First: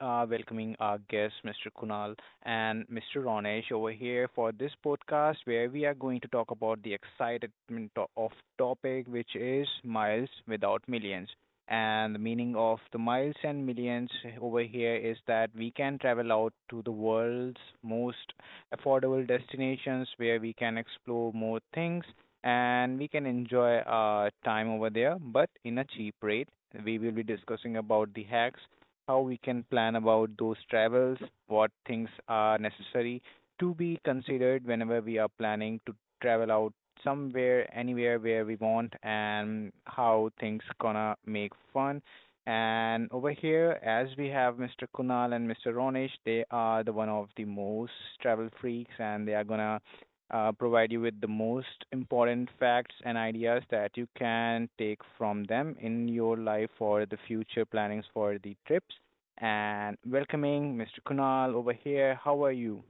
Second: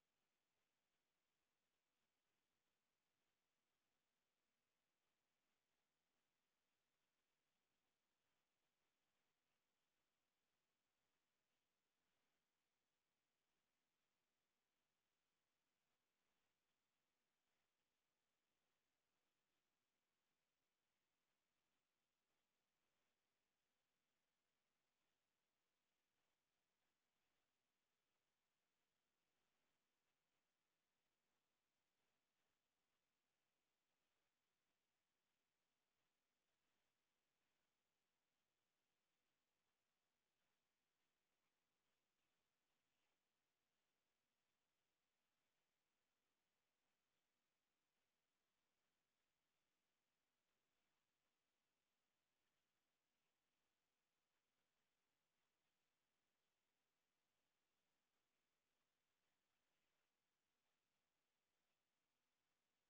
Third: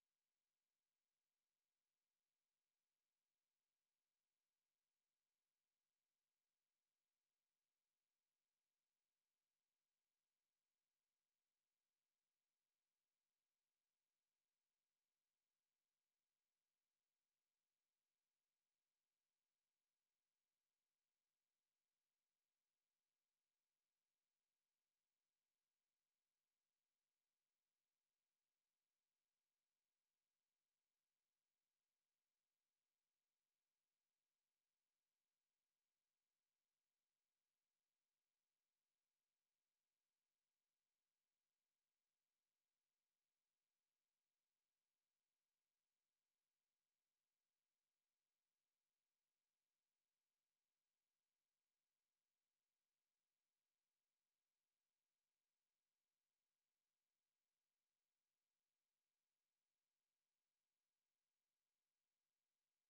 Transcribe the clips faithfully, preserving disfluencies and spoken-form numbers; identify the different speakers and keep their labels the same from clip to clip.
Speaker 1: are welcoming our guests, Mister Kunal and Mister Ronesh, over here for this podcast where we are going to talk about the excitement to- of topic, which is miles without millions. And the meaning of the miles and millions over here is that we can travel out to the world's most affordable destinations where we can explore more things and we can enjoy our time over there, but in a cheap rate. We will be discussing about the hacks, how we can plan about those travels, what things are necessary to be considered whenever we are planning to travel out somewhere, anywhere where we want, and how things gonna make fun. And over here, as we have Mister Kunal and Mister Ronesh, they are the one of the most travel freaks, and they are gonna uh, provide you with the most important facts and ideas that you can take from them in your life for the future plannings for the trips. And welcoming Mister Kunal over here. How are you?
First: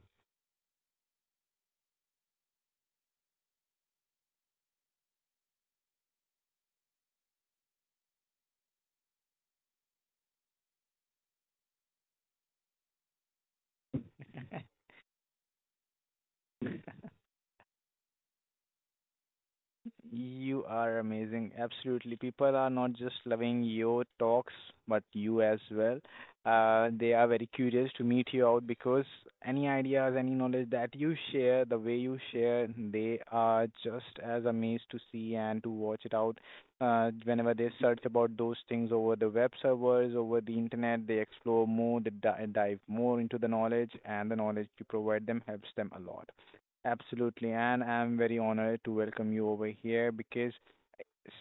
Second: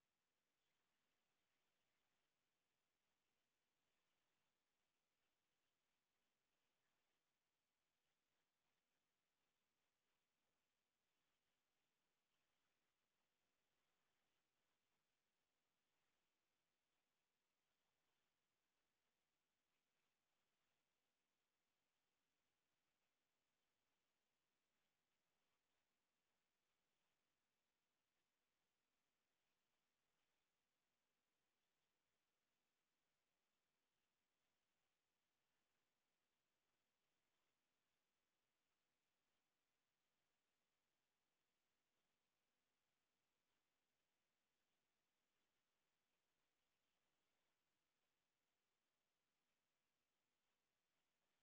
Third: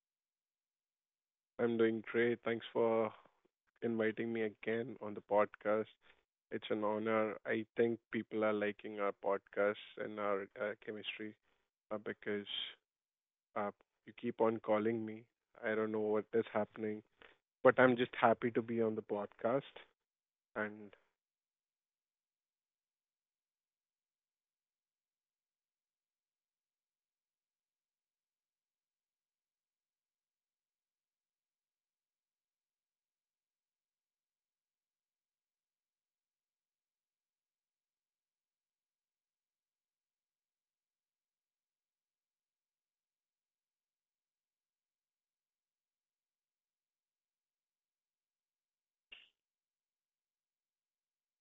Speaker 2: I'm doing great. Thanks for inviting me again on the podcast. It's an honor. I think people are liking our podcast and our uh, chemistry uh, because uh, you keep on calling me. I don't know what is happening, but I'm just happy to be on the podcast.
Speaker 1: You
Speaker 2: And
Speaker 1: are amazing. Absolutely. People are not just loving your talks, but you as well. Uh, they are very curious to meet you out because any ideas, any knowledge that you share, the way you share, they are just as amazed to see and to watch it out. Uh, whenever they search about those things over the web servers, over the internet, they explore more, they di- dive more into the knowledge, and the knowledge you provide them helps them a lot. Absolutely, and I'm very honored to welcome you over here because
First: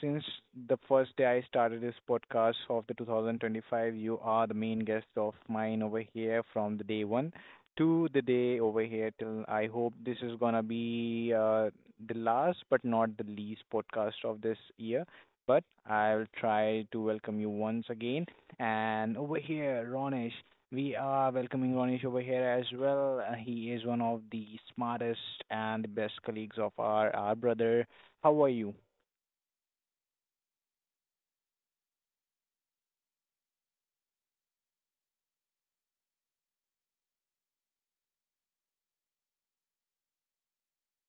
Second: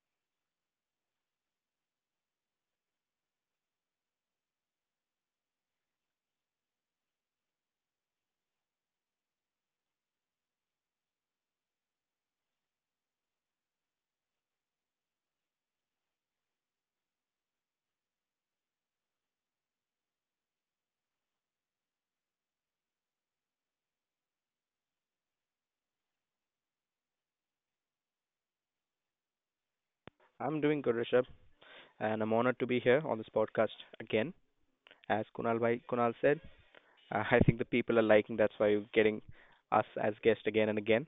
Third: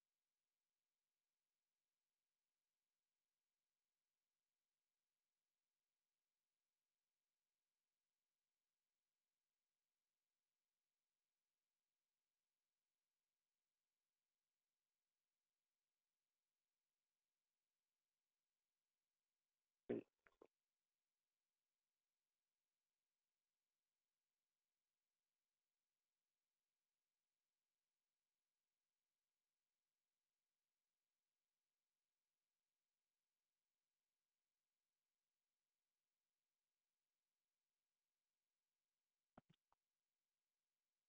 Speaker 1: since the first day I started this podcast of the two thousand twenty-five, you are the main guest of mine over here from the day one to the day over here till I hope this is gonna be uh, the last but not the least podcast of this year. But I'll try to welcome you once again. And over here, Ronish, we are welcoming Ronish over here as well. Uh, he is one of the smartest and best colleagues of our, our brother. How are you?
Speaker 3: I'm doing good, Rishabh, and I'm honored to be here on this podcast again. As Kunal bhai, Kunal said, uh, I think the people are liking. That's why you're getting us as guests again and again.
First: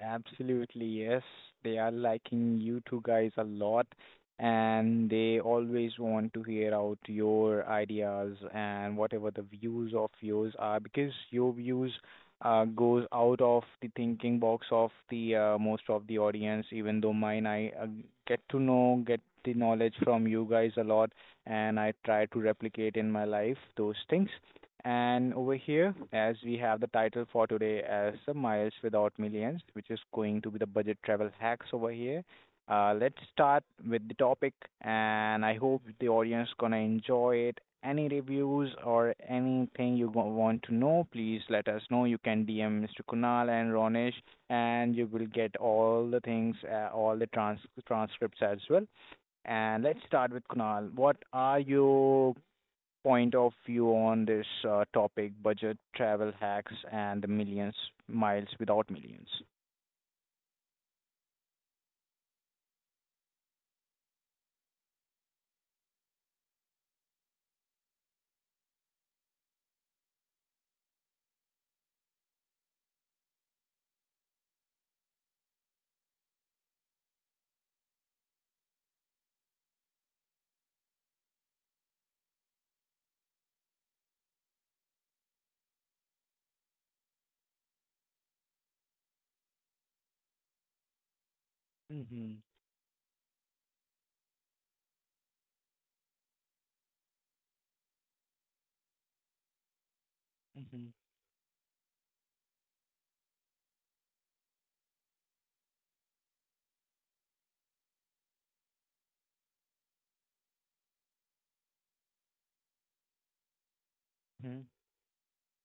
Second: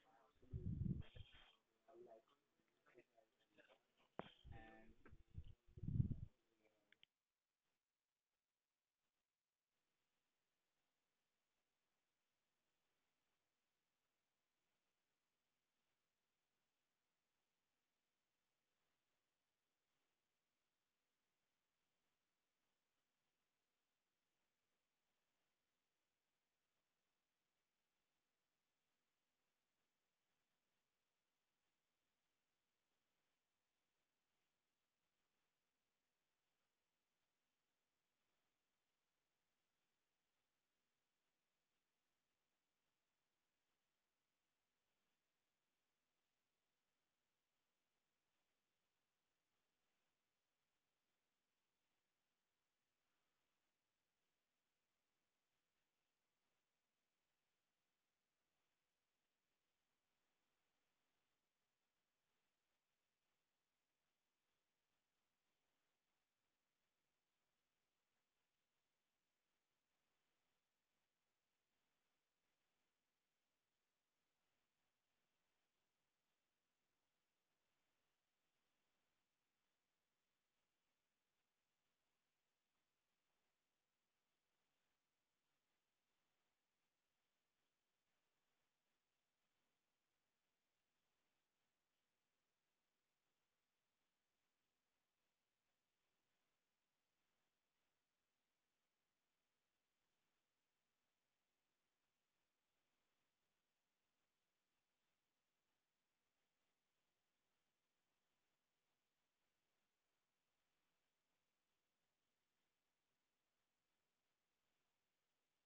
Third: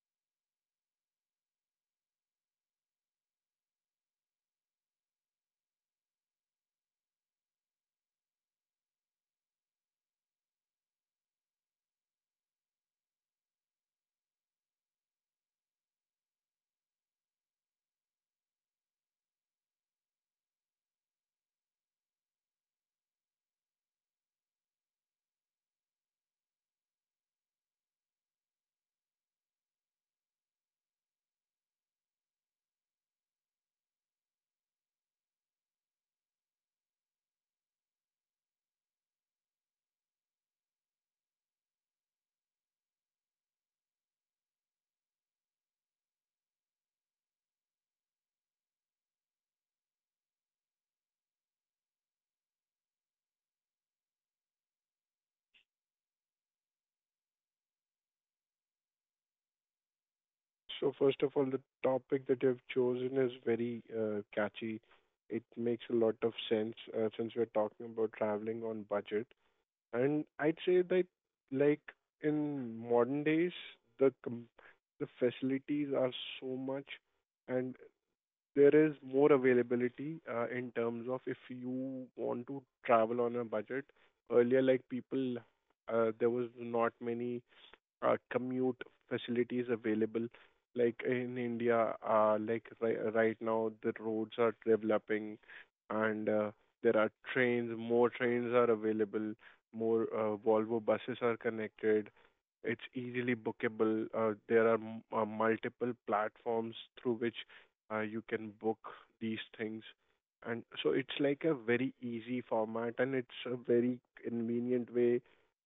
Speaker 1: Absolutely, yes. They are liking you two guys a lot and they always want to hear out your ideas and whatever the views of yours are because your views uh, goes out of the thinking box of the uh, most of the audience even though mine I uh, get to know get the knowledge from you guys a lot, and I try to replicate in my life those things. And over here, as we have the title for today as Some Miles Without Millions, which is going to be the budget travel hacks over here. Uh, let's start with the topic, and I hope the audience gonna enjoy it. Any reviews or anything you wa- want to know, please let us know. You can D M Mister Kunal and Ronesh, and you will get all the things, uh, all the trans- transcripts as well. And let's start with Kunal. What are your point of view on this uh, topic budget travel hacks and the millions miles without millions.
Speaker 2: so, first of all, the topic that you've chosen is very uh, catchy. It makes a lot of sense uh, since we're talking about traveling on budget. And I'd say that like in modern days, the com- the facilities are so much, and there is more availability uh, in terms of if you want to travel on a budget. Earlier, like people, uh, there was not many uh, commute facilities available. Like in India, uh,
Speaker 1: Mhm.
Speaker 2: like ri right now, the roads are developing, and uh, there are trains, more trains are available, more uh, Volvo
Speaker 1: Mhm.
Speaker 2: buses are connected. It's easily bookable. Uh, there are m- uh, multiple platforms through which uh, you can book these things. And so it's like a very easy format, and it's a very
Speaker 1: Mhm.
Speaker 2: convenient way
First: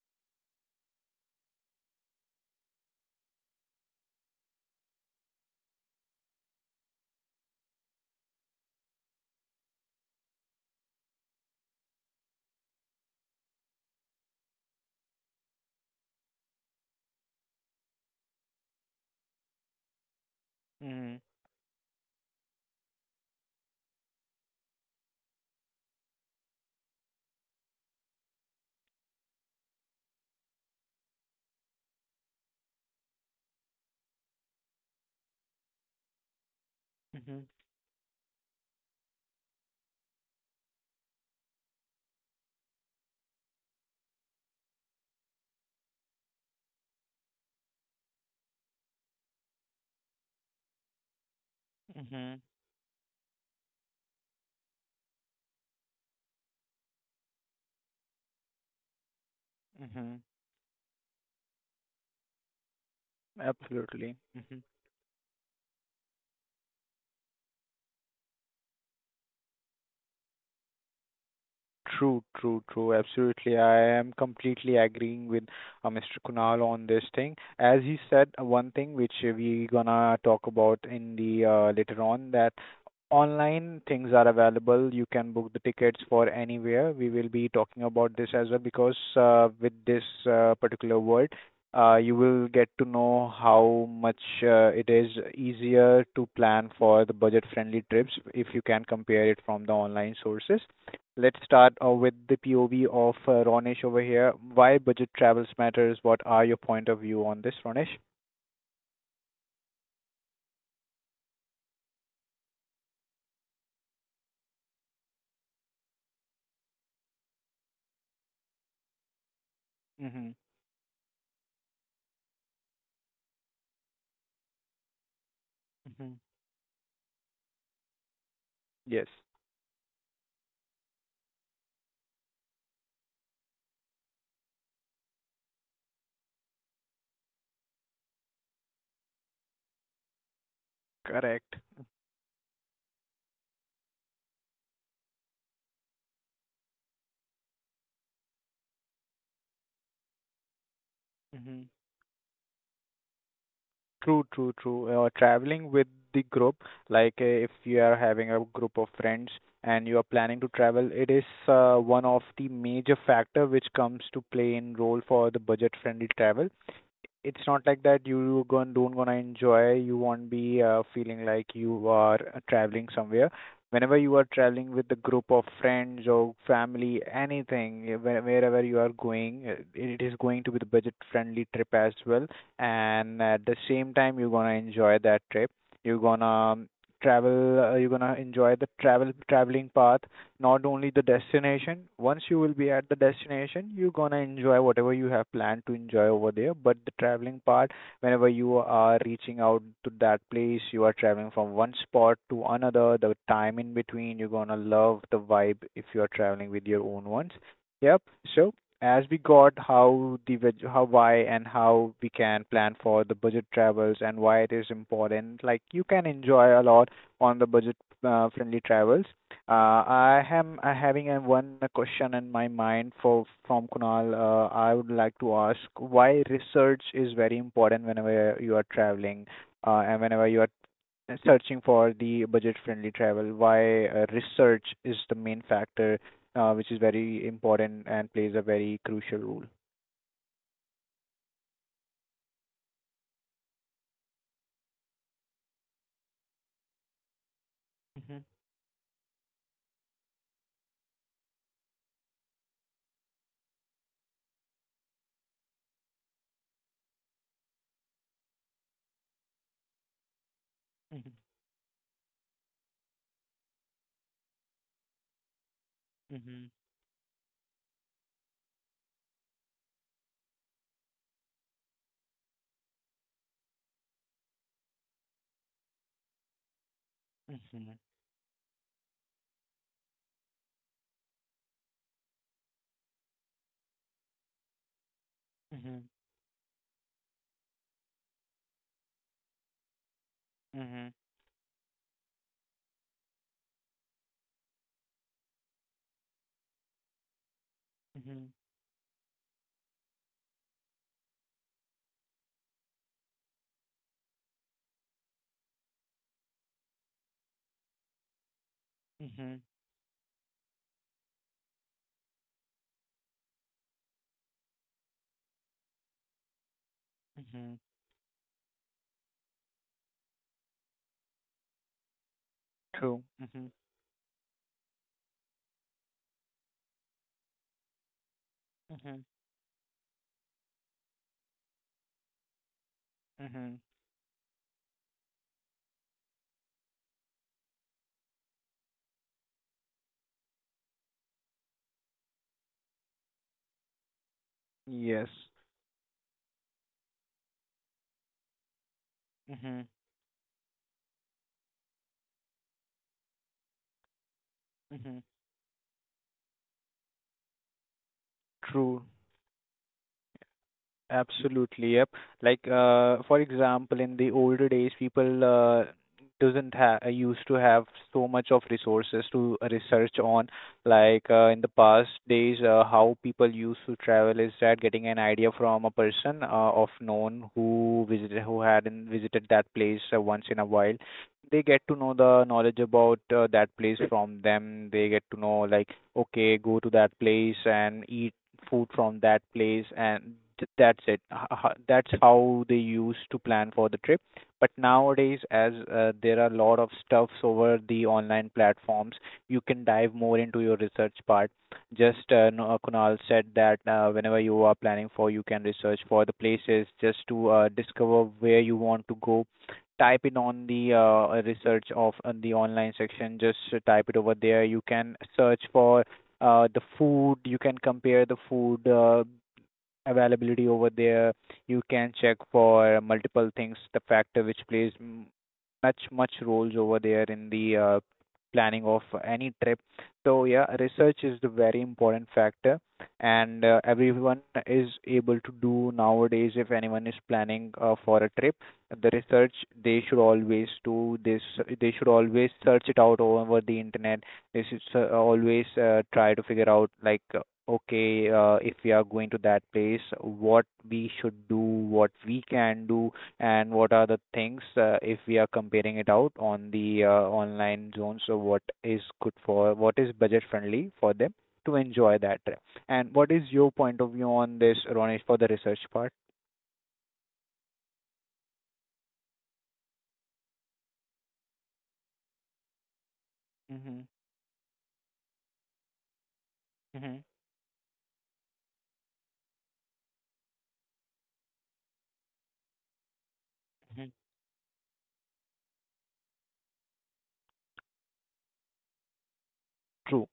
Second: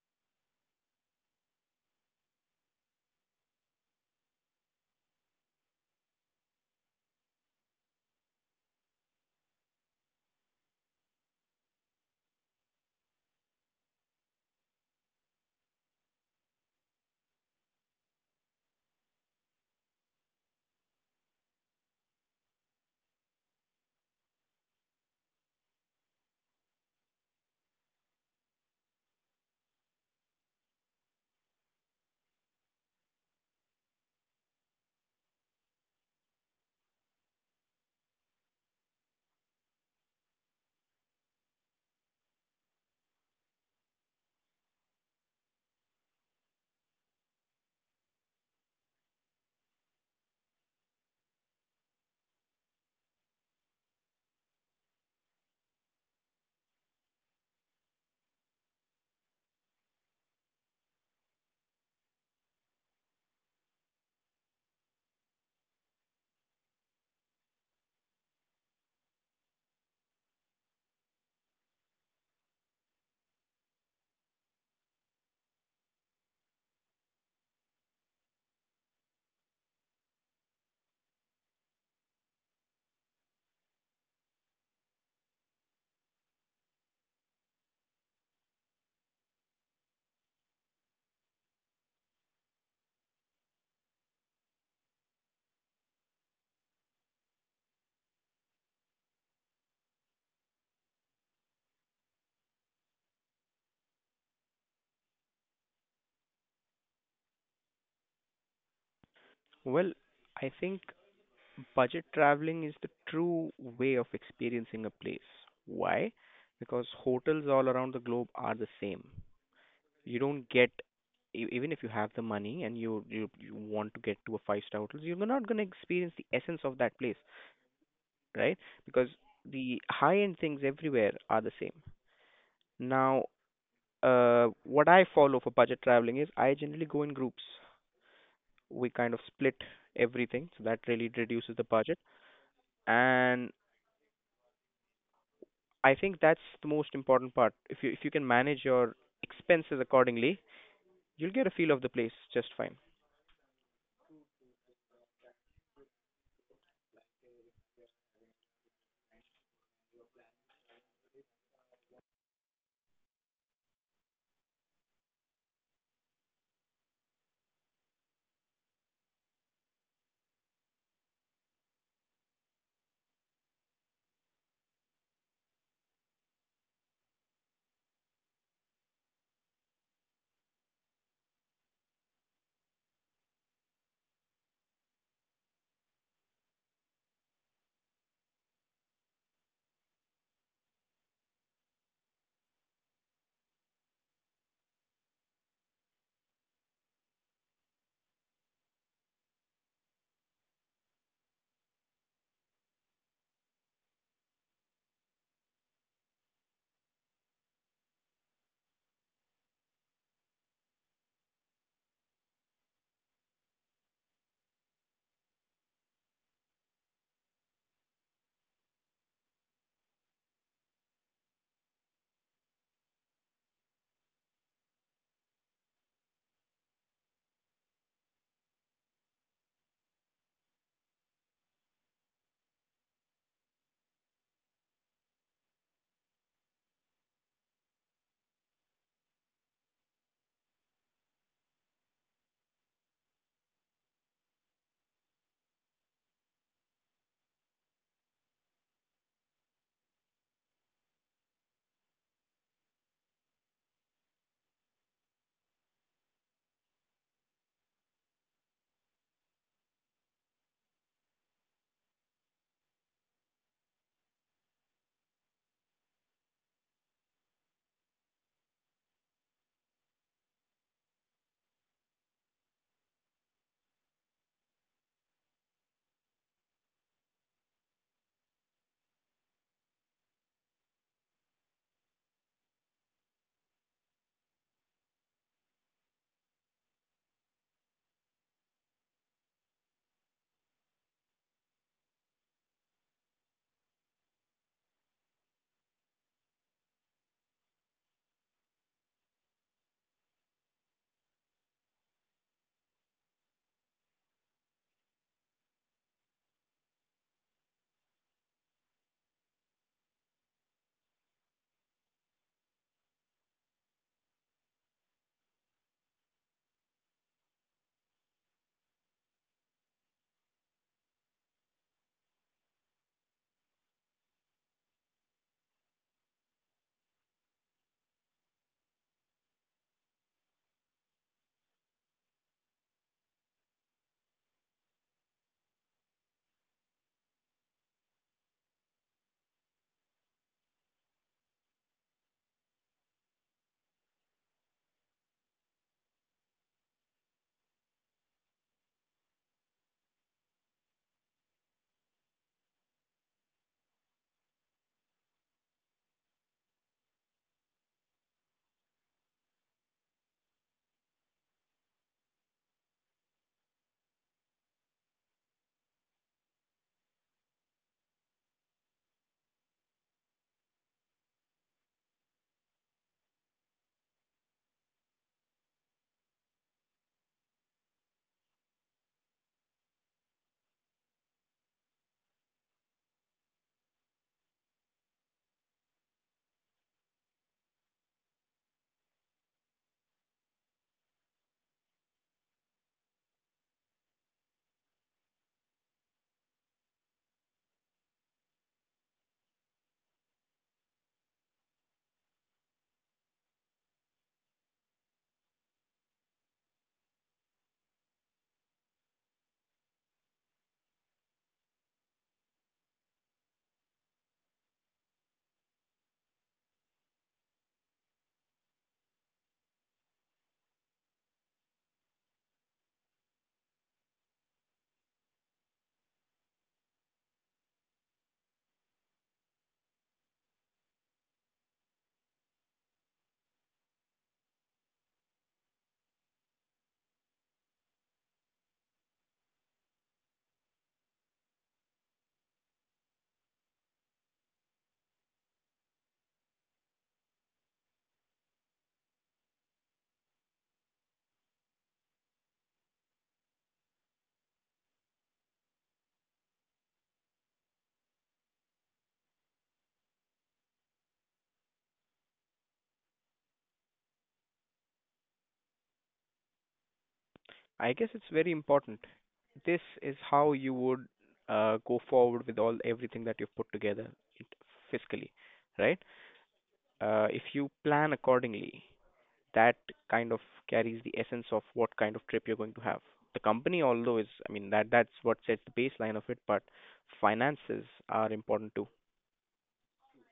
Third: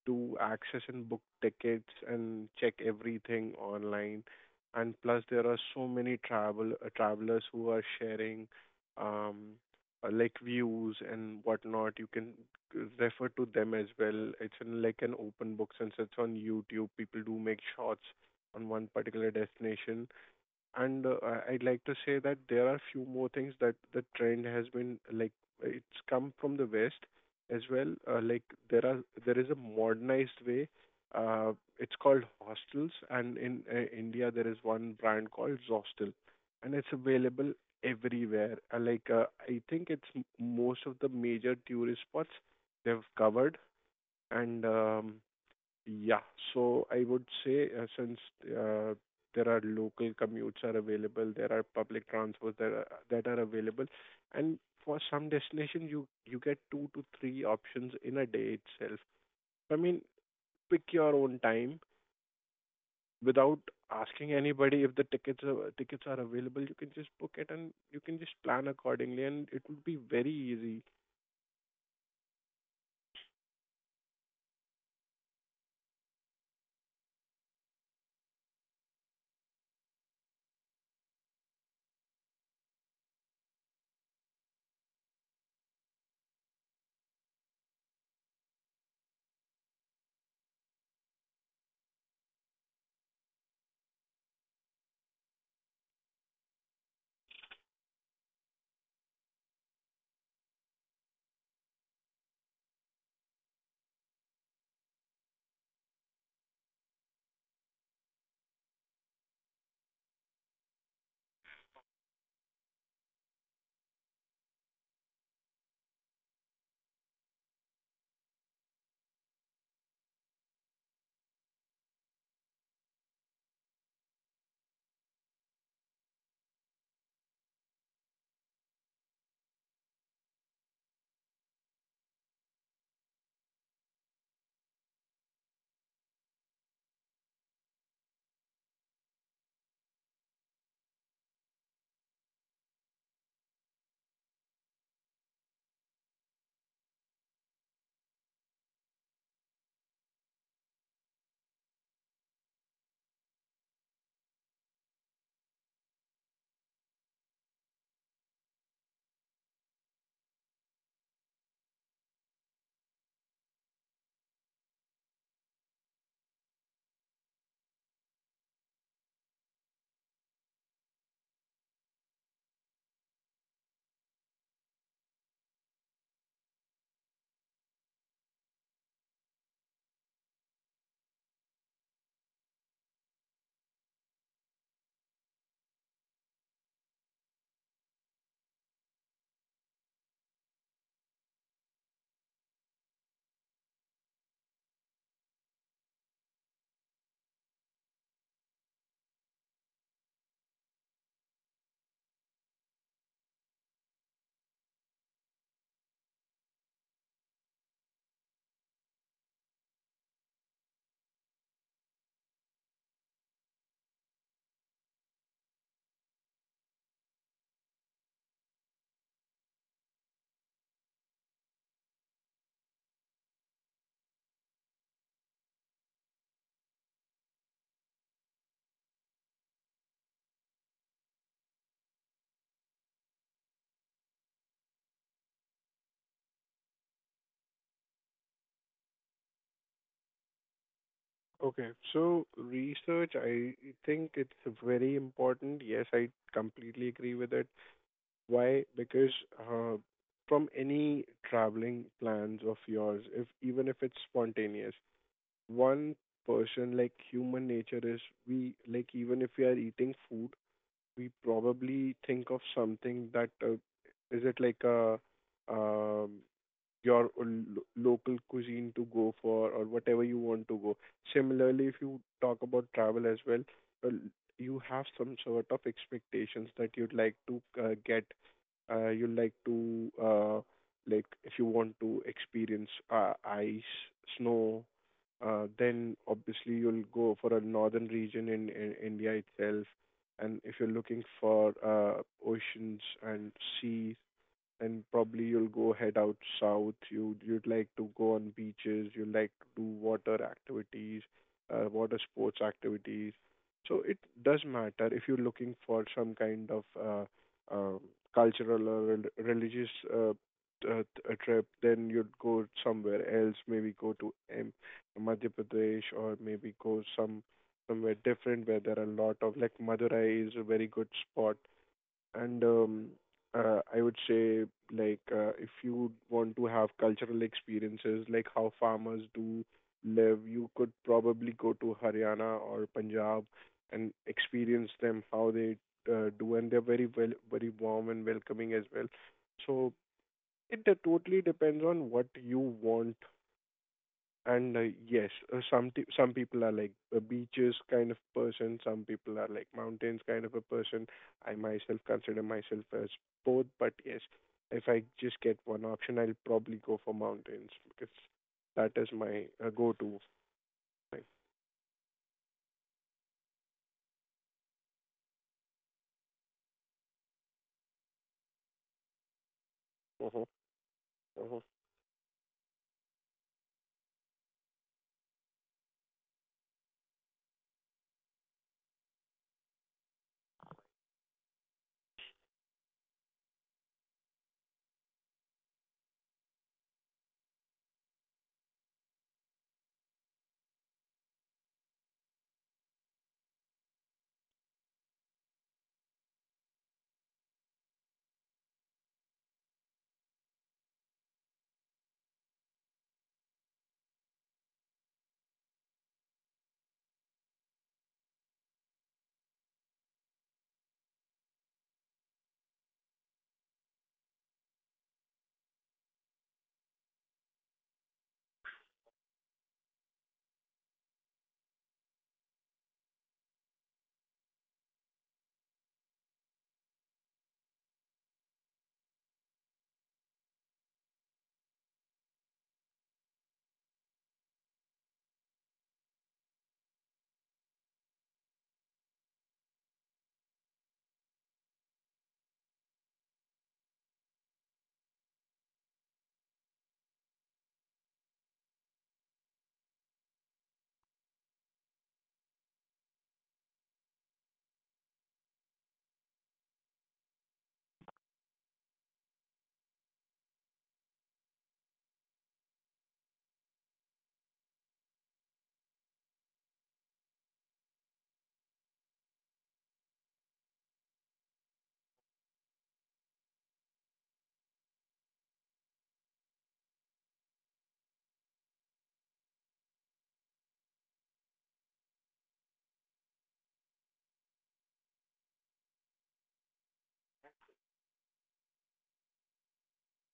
Speaker 2: to access and book tickets and check everything online. And plus, there are so many travel uh, travelers who are sharing um, uh, like views and whatnot. You can refer to them as well. It's in like an open book since it's on YouTube. People do make shots on one particular destination. And uh,
Speaker 1: Mhm.
Speaker 2: I- I'd like to say that there are few more things. That the trend has been like, it's come from the West as well. Uh, like, there are there is a modernized way. Uh, it's called hostels, and in uh, India there is one brand called Zostel, and it's
Speaker 1: Mhm.
Speaker 2: available everywhere. Uh, like, uh, I think it's m- most of the major tourist spots they've covered, and um, yeah. So I would say, uh, since uh, there are local commutes are available, there are public
Speaker 1: Mhm.
Speaker 2: transports that are, that are available, and for some destination, you you get two to three options in a day itself. I mean,
Speaker 1: Mhm.
Speaker 2: pick your own time without
Speaker 1: Absolutely,
Speaker 2: asking
Speaker 1: hmm.
Speaker 2: anybody if the tickets are, tickets are available. You can just book it, and you can just plan accordingly, and it would be very easy.
Speaker 1: True, true, true. Absolutely. I am completely agreeing with uh, Mister Kunal on this thing. As he said, uh, one thing which uh, we gonna talk about in the uh, later on, that online things are available. You can book the tickets for anywhere. We will be talking about this as well because uh, with this uh, particular word, uh, you will get to know how much uh, it is easier to plan for the budget-friendly trips if you can compare it from the online sources. Let's start uh, with the P O V of uh, Ronesh over here. Why budget travels matters? What are your point of view on this, Ronesh?
Speaker 3: Well, I think budget traveling is the true way of experiencing a place. Why? Because hotels all around the globe are the same. You
Speaker 1: Mm-hmm.
Speaker 3: don't get e- even if you have the money and you you, you want to get to a five star hotel, you're not going to
Speaker 1: Mm-hmm.
Speaker 3: experience the essence of that place, right?
Speaker 1: Yes,
Speaker 3: Because the high end things everywhere are the same. Now, uh, what I follow for budget traveling is I generally go in groups. We kind of split everything, so that really
Speaker 1: correct.
Speaker 3: reduces the budget. And I think that's the most important part. If you if you can manage your expenses accordingly, you'll get a
Speaker 1: Mm-hmm.
Speaker 3: feel of the place just fine.
Speaker 1: True, true, true. Uh, traveling with the group, like uh, if you are having a group of friends and you are planning to travel, it is uh, one of the major factor which comes to play in role for the budget-friendly travel. It's not like that you gon- don't gonna enjoy, you won't be uh, feeling like you are uh, traveling somewhere. Whenever you are traveling with a group of friends or family, anything, uh, where- wherever you are going, uh, it is going to be the budget-friendly trip as well. And at the same time, you're gonna enjoy that trip. You're gonna um, travel. Uh, you're gonna enjoy the travel traveling path, not only the destination. Once you will be at the destination, you're gonna enjoy whatever you have planned to enjoy over there. But the traveling part, whenever you are reaching out to that place, you are traveling from one spot to another, the time in between, you're gonna love the vibe if you are traveling with your own ones. Yep. So as we got how the veg- how why and how we can plan for the budget travels and why it is important, like you can enjoy a lot on the budget uh, friendly travels, uh, I am uh, having uh, one question in my mind for from Kunal. Uh, I would like to ask why research is very important whenever you are traveling, uh, and whenever you are searching for the budget-friendly travel, why uh, research is the main factor, uh, which is very important and plays a very crucial role.
Speaker 2: Okay, so research, I think it's very important. Yes, I completely agree with it.
Speaker 1: Mhm,
Speaker 2: Why? Because uh, from any traveling plans of yours, if even if it's spontaneous, one person, like, human nature is we like, even if we are eating food, we
Speaker 1: mhm,
Speaker 2: probably think of something, that uh, is it like a um
Speaker 1: mhm,
Speaker 2: your l- local cuisine to go for or whatever you want to go. Similarly, if you talk about travel as well, uh, you have some sort of expectations that you'd like to
Speaker 1: mhm,
Speaker 2: uh, get, uh, you'd like to, uh, like, if you want to experience uh, ice, snow, uh,
Speaker 1: mhm,
Speaker 2: then obviously you'll go for a northern region in, in India itself. And if you're
Speaker 1: mhm,
Speaker 2: looking for uh, oceans and seas, and probably you'll go head out south. You you'd like to go
Speaker 1: mhm,
Speaker 2: on beaches. You like to do water activities, uh, water sports activities. So it does matter if you're looking for some kind of uh, um, cultural or rel-
Speaker 1: mhm,
Speaker 2: religious uh, t- uh, t- a trip. Then you'd go somewhere else. Maybe go to M- Madhya Pradesh, or maybe go some
Speaker 1: mhm.
Speaker 2: somewhere different where there are a lot of, like, Madurai is a very good spot. And um,
Speaker 1: True. Mhm,
Speaker 2: uh, I would say, like, uh, if you want to have cultural experiences like how farmers
Speaker 1: mhm,
Speaker 2: do live, you could probably go to Haryana or Punjab
Speaker 1: mhm.
Speaker 2: and experience them, how they uh, do, and they're very well, very warm and welcoming as well. So it de- totally depends on what you want. And uh,
Speaker 1: Yes.
Speaker 2: yes, uh, some t- some people are like a beaches kind of person. Some people are like
Speaker 1: Mhm,
Speaker 2: mountains kind of a person. I myself consider myself as both, but yes, if I
Speaker 1: mhm.
Speaker 2: just get one option, I'll probably go for mountains because that
Speaker 1: True.
Speaker 2: is my uh, go-to. thing.
Speaker 1: Absolutely. Yep. Like, uh, for example, in the older days, people uh, doesn't have used to have so much of resources to research
Speaker 2: Mhm,
Speaker 1: on. Like uh, in
Speaker 2: mhm.
Speaker 1: the past days, uh, how people used to travel is that getting an idea from a person uh, of known who visited, who hadn't visited that place uh, once in a while, they get to know the knowledge about uh, that place from them. They get to know like, okay, go to that place and eat food from that place, and th- that's it. H- h- That's how they used to plan for the trip. But nowadays, as uh, there are a lot of stuffs over the online platforms, you can dive more into your research part. Just uh, no- uh, Kunal said that uh, whenever you are planning for, you can research for the places just to uh, discover where you want to go, type in on the uh, research of on the online section. Just type it over there. You can search for uh, the food. You can compare the food uh, availability over there. You can check for multiple things, the factor which plays m- much much roles over there in the uh, planning of any trip. So yeah, research is the very important factor, and uh, everyone is able to do nowadays. If anyone is planning uh, for a trip, the research they should always do this. They should always search it out over the internet. They should uh, always uh, try to figure out like, uh, okay, uh, if we are going to that place, what we should do, what we can do, and what are the things uh, if we are comparing it out on the uh, online zone. So what is good for, what is budget friendly for them to enjoy that trip. And what is your point of view on this, Ronesh, for the research part?
Speaker 3: I guess it's very important. This is how you would uh, go forward with all everything that you've put
Speaker 1: Mm-hmm.
Speaker 3: together it- fiscally, right?
Speaker 1: Mm-hmm.
Speaker 3: Uh, if you plan accordingly, that kind of carries the essence of what kind of trip you're going to have. The company,
Speaker 1: Mm-hmm.
Speaker 3: although is, I mean, that that's what sets the baseline of it, but finances are important too.
Speaker 1: True.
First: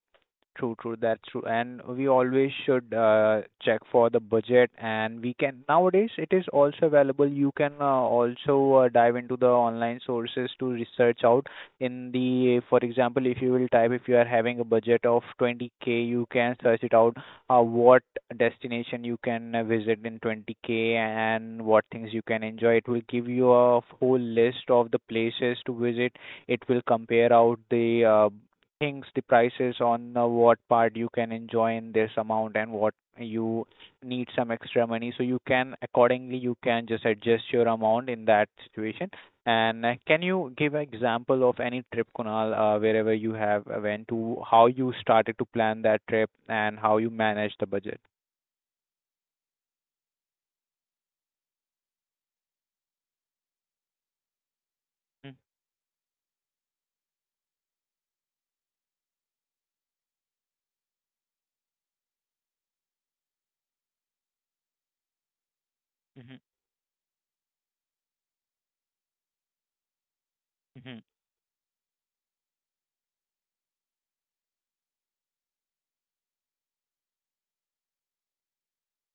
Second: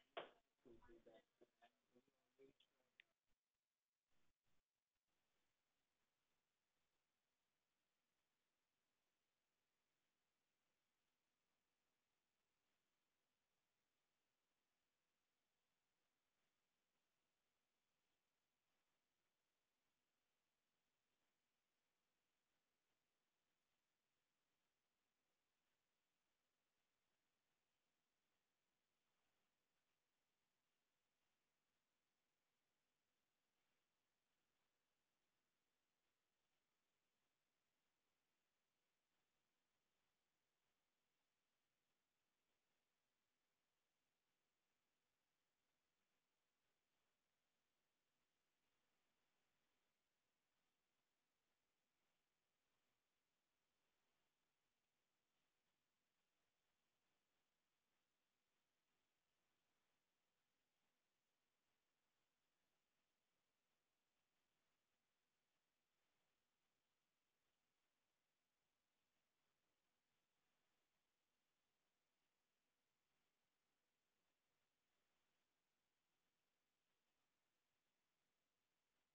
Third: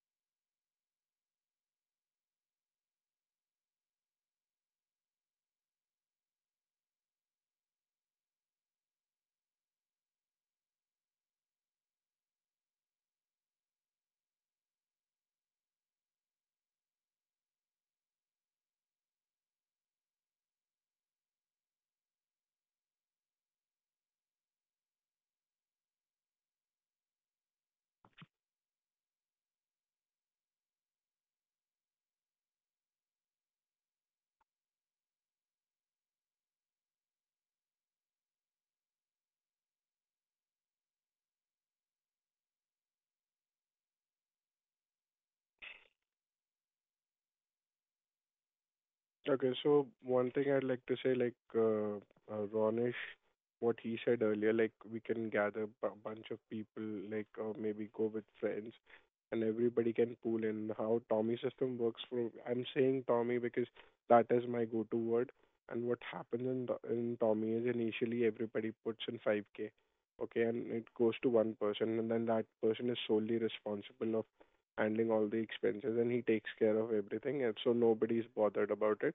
Speaker 1: True, true. That's true. And we always should uh, check for the budget. And we can, nowadays it is also available. You can uh, also uh, dive into the online sources to research out. In the, for example, if you will type if you are having a budget of twenty k, you can search it out. Uh, what destination you can uh, visit in twenty k and what things you can enjoy. It will give you a whole list of the places to visit. It will compare out the uh, things, the prices on uh, what part you can enjoy in this amount and what you need some extra money. So you can accordingly, you can just adjust your amount in that situation. And uh, can you give an example of any trip, Kunal, uh, wherever you have uh, went to, how you started to plan that trip and how you managed the budget?
Speaker 2: Okay, so one thing I'd like to say, like, uh, uh, Ronish, what he said earlier, like, we can gather a bunch of people, like, or maybe go with friends, and everybody can pool in. How Tommy system works, for I'm saying Tommy because that is my go-to word. And what
Speaker 1: Mm-hmm.
Speaker 2: happens in Th- in Tommy is initially everybody puts in five k, okay, and it
Speaker 1: Mm-hmm.
Speaker 2: goes to one person, and then that person is solely responsible of handling all the expenses, and he takes care of everything, and so nobody's bothered about it.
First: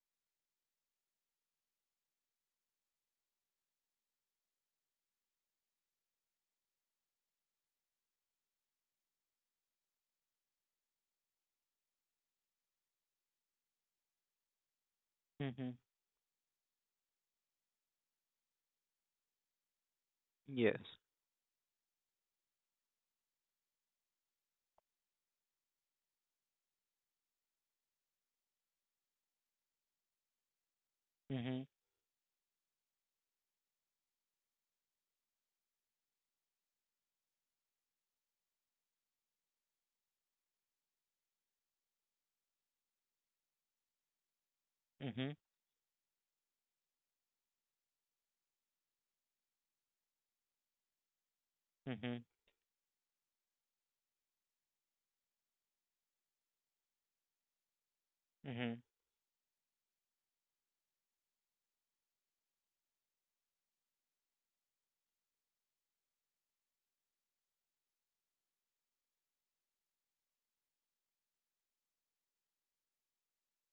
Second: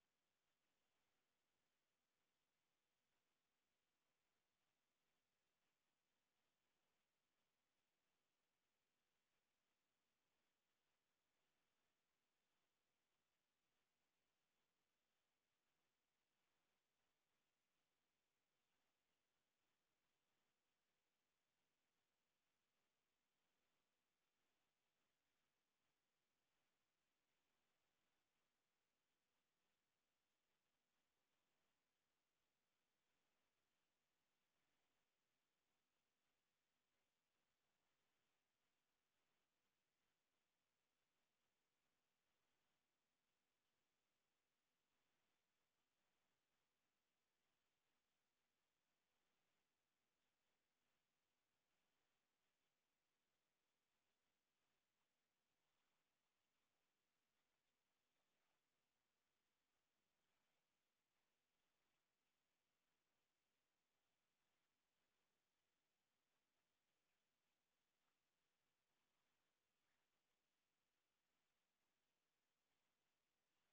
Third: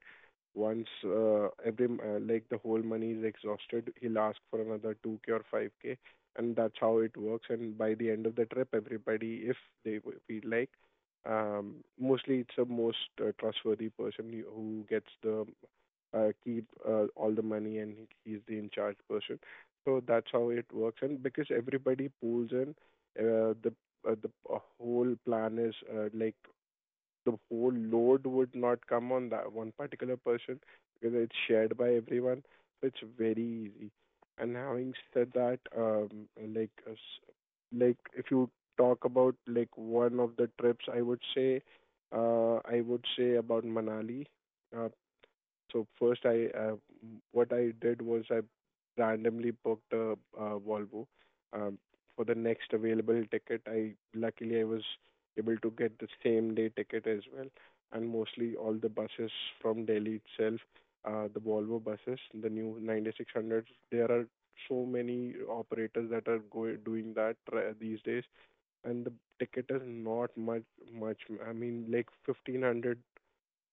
Speaker 2: Once uh, every m- uh, like, the whole money is exhausted, he'll ask for another two k or five k, and that's how it works. And by the end of the trip, everybody, if they w- feel like, um, mostly it's the most uh, trustworthy person who who gets the
Speaker 1: Mm-hmm.
Speaker 2: uh, keep uh, all the money, and he- he's the in charge person. So that's how it
Speaker 1: Yes.
Speaker 2: works. And because everybody pulls in, uh, the uh, the p- uh, whole plan is, uh, like, the whole load would not come on that one particular person because it's
Speaker 1: Mhm,
Speaker 2: shared by everyone. So it's very easy. And having said that, um, like uh, s- like, if you talk about, like, one of the trips, I would say, uh, I would say about Manali. Uh,
Speaker 1: mhm,
Speaker 2: so first, I uh, what I did was I randomly booked a, uh Volvo. Um,
Speaker 1: mhm,
Speaker 2: for the next available ticket, I luckily I was able to get the same day ticket as well, and mostly all
Speaker 1: mhm,
Speaker 2: the buses from Delhi itself, uh, the Volvo buses, the new ninety six hundreds. There are so many operators that are go- doing that uh, these days, and the ticket is not much much. I mean, like, fifteen hundred